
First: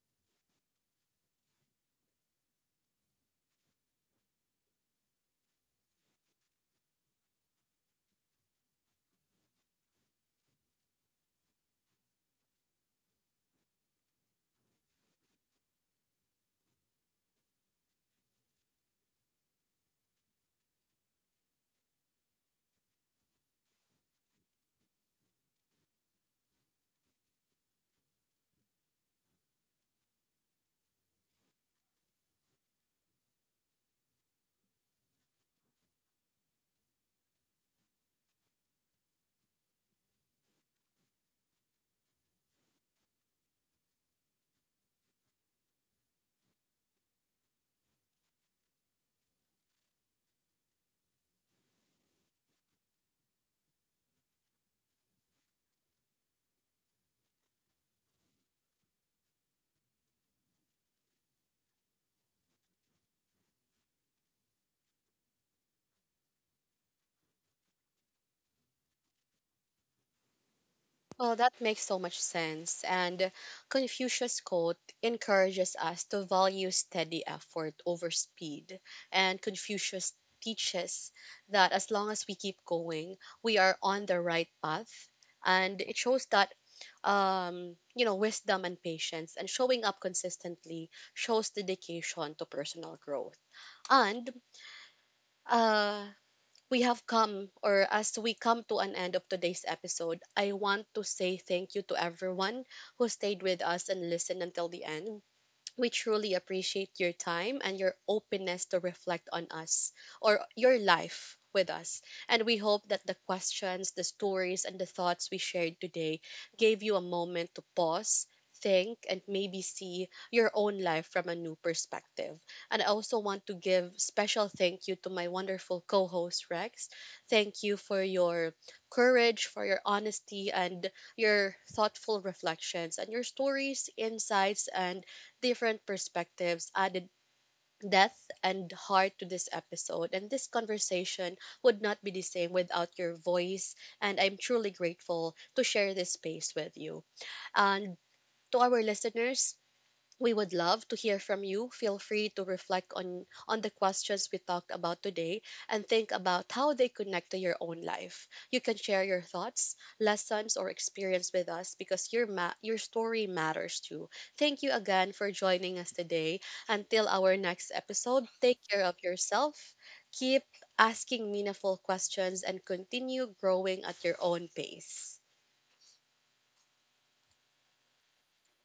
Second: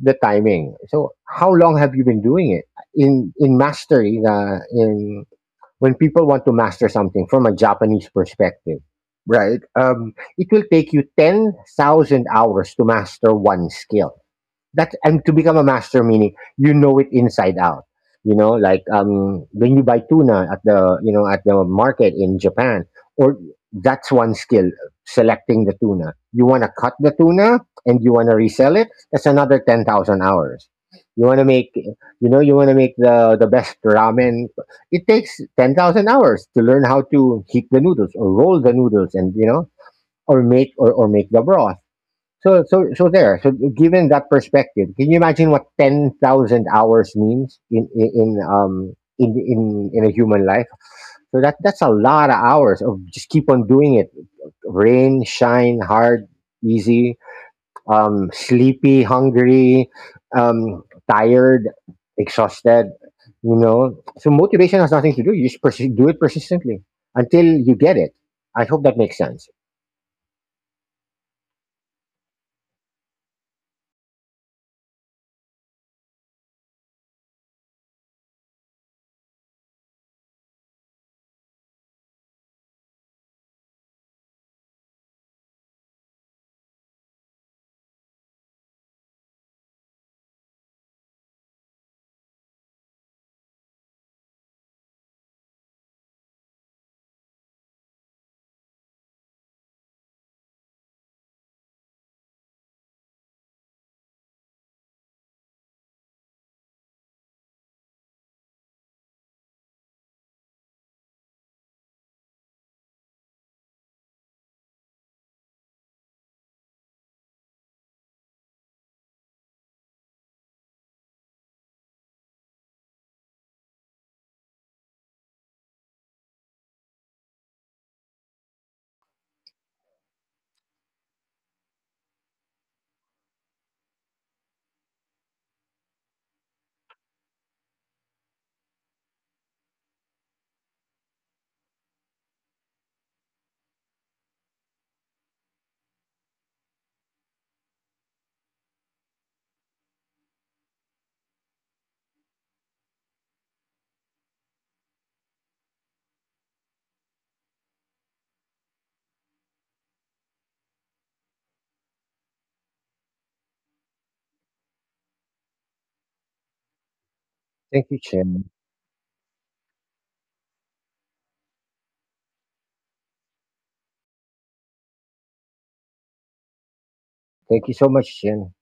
Speaker 2: the timing. So how long have you been doing it? In, in mastery, uh, in when people want to master something from a Japanese perspective, right? Um, it will take you ten thousand hours to master one skill, that's and to become a master, meaning you know it inside out. You know, like um when you buy tuna at the, you know at the market in Japan, or that's one skill. Selecting the tuna. You want to cut the tuna and you want to resell it. That's another ten thousand hours. You want to make, you know you want to make the the best ramen. It takes ten thousand hours to learn how to heat the noodles or roll the noodles, and you know or make, or, or make the broth. So so so there. So given that perspective, can you imagine what ten thousand hours means in in in, um in in in a human life? So that that's a lot of hours of just keep on doing it. Rain, shine, hard, easy, um, sleepy, hungry, um, tired, exhausted. You know, so motivation has nothing to do. You just persi- do it persistently until you get it. I hope that makes sense.
Speaker 1: Well, that makes so much sense. And Confucius' quote encourages us to value steady effort over speed. And Confucius teaches that as long as we keep going, we are on the right path. And it shows that um you know wisdom and patience and showing up consistently shows dedication to personal growth. And uh we have come, or as we come to an end of today's episode, I want to say thank you to everyone who stayed with us and listened until the end. We truly appreciate your time and your openness to reflect on us, or your life with us. And we hope that the questions, the stories, and the thoughts we shared today gave you a moment to pause, think, and maybe see your own life from a new perspective. And I also want to give special thank you to my wonderful co host, Rex. Thank you for your courage, for your honesty, and your thoughtful reflections, and your stories, insights, and different perspectives added depth and heart to this episode. And this conversation would not be the same without your voice. And I'm truly grateful to share this space with you. And to our listeners, we would love to hear from you. Feel free to reflect on on the questions we talked about today and think about how they connect to your own life. You can share your thoughts, lessons or experience with us, because your ma- your story matters too. Thank you again for joining us today. Until our next
Speaker 2: Thank you,
Speaker 1: episode,
Speaker 2: Chin.
Speaker 1: take care of yourself. Keep asking meaningful questions and continue growing at your own pace.
Speaker 2: Thank you so much, Chin.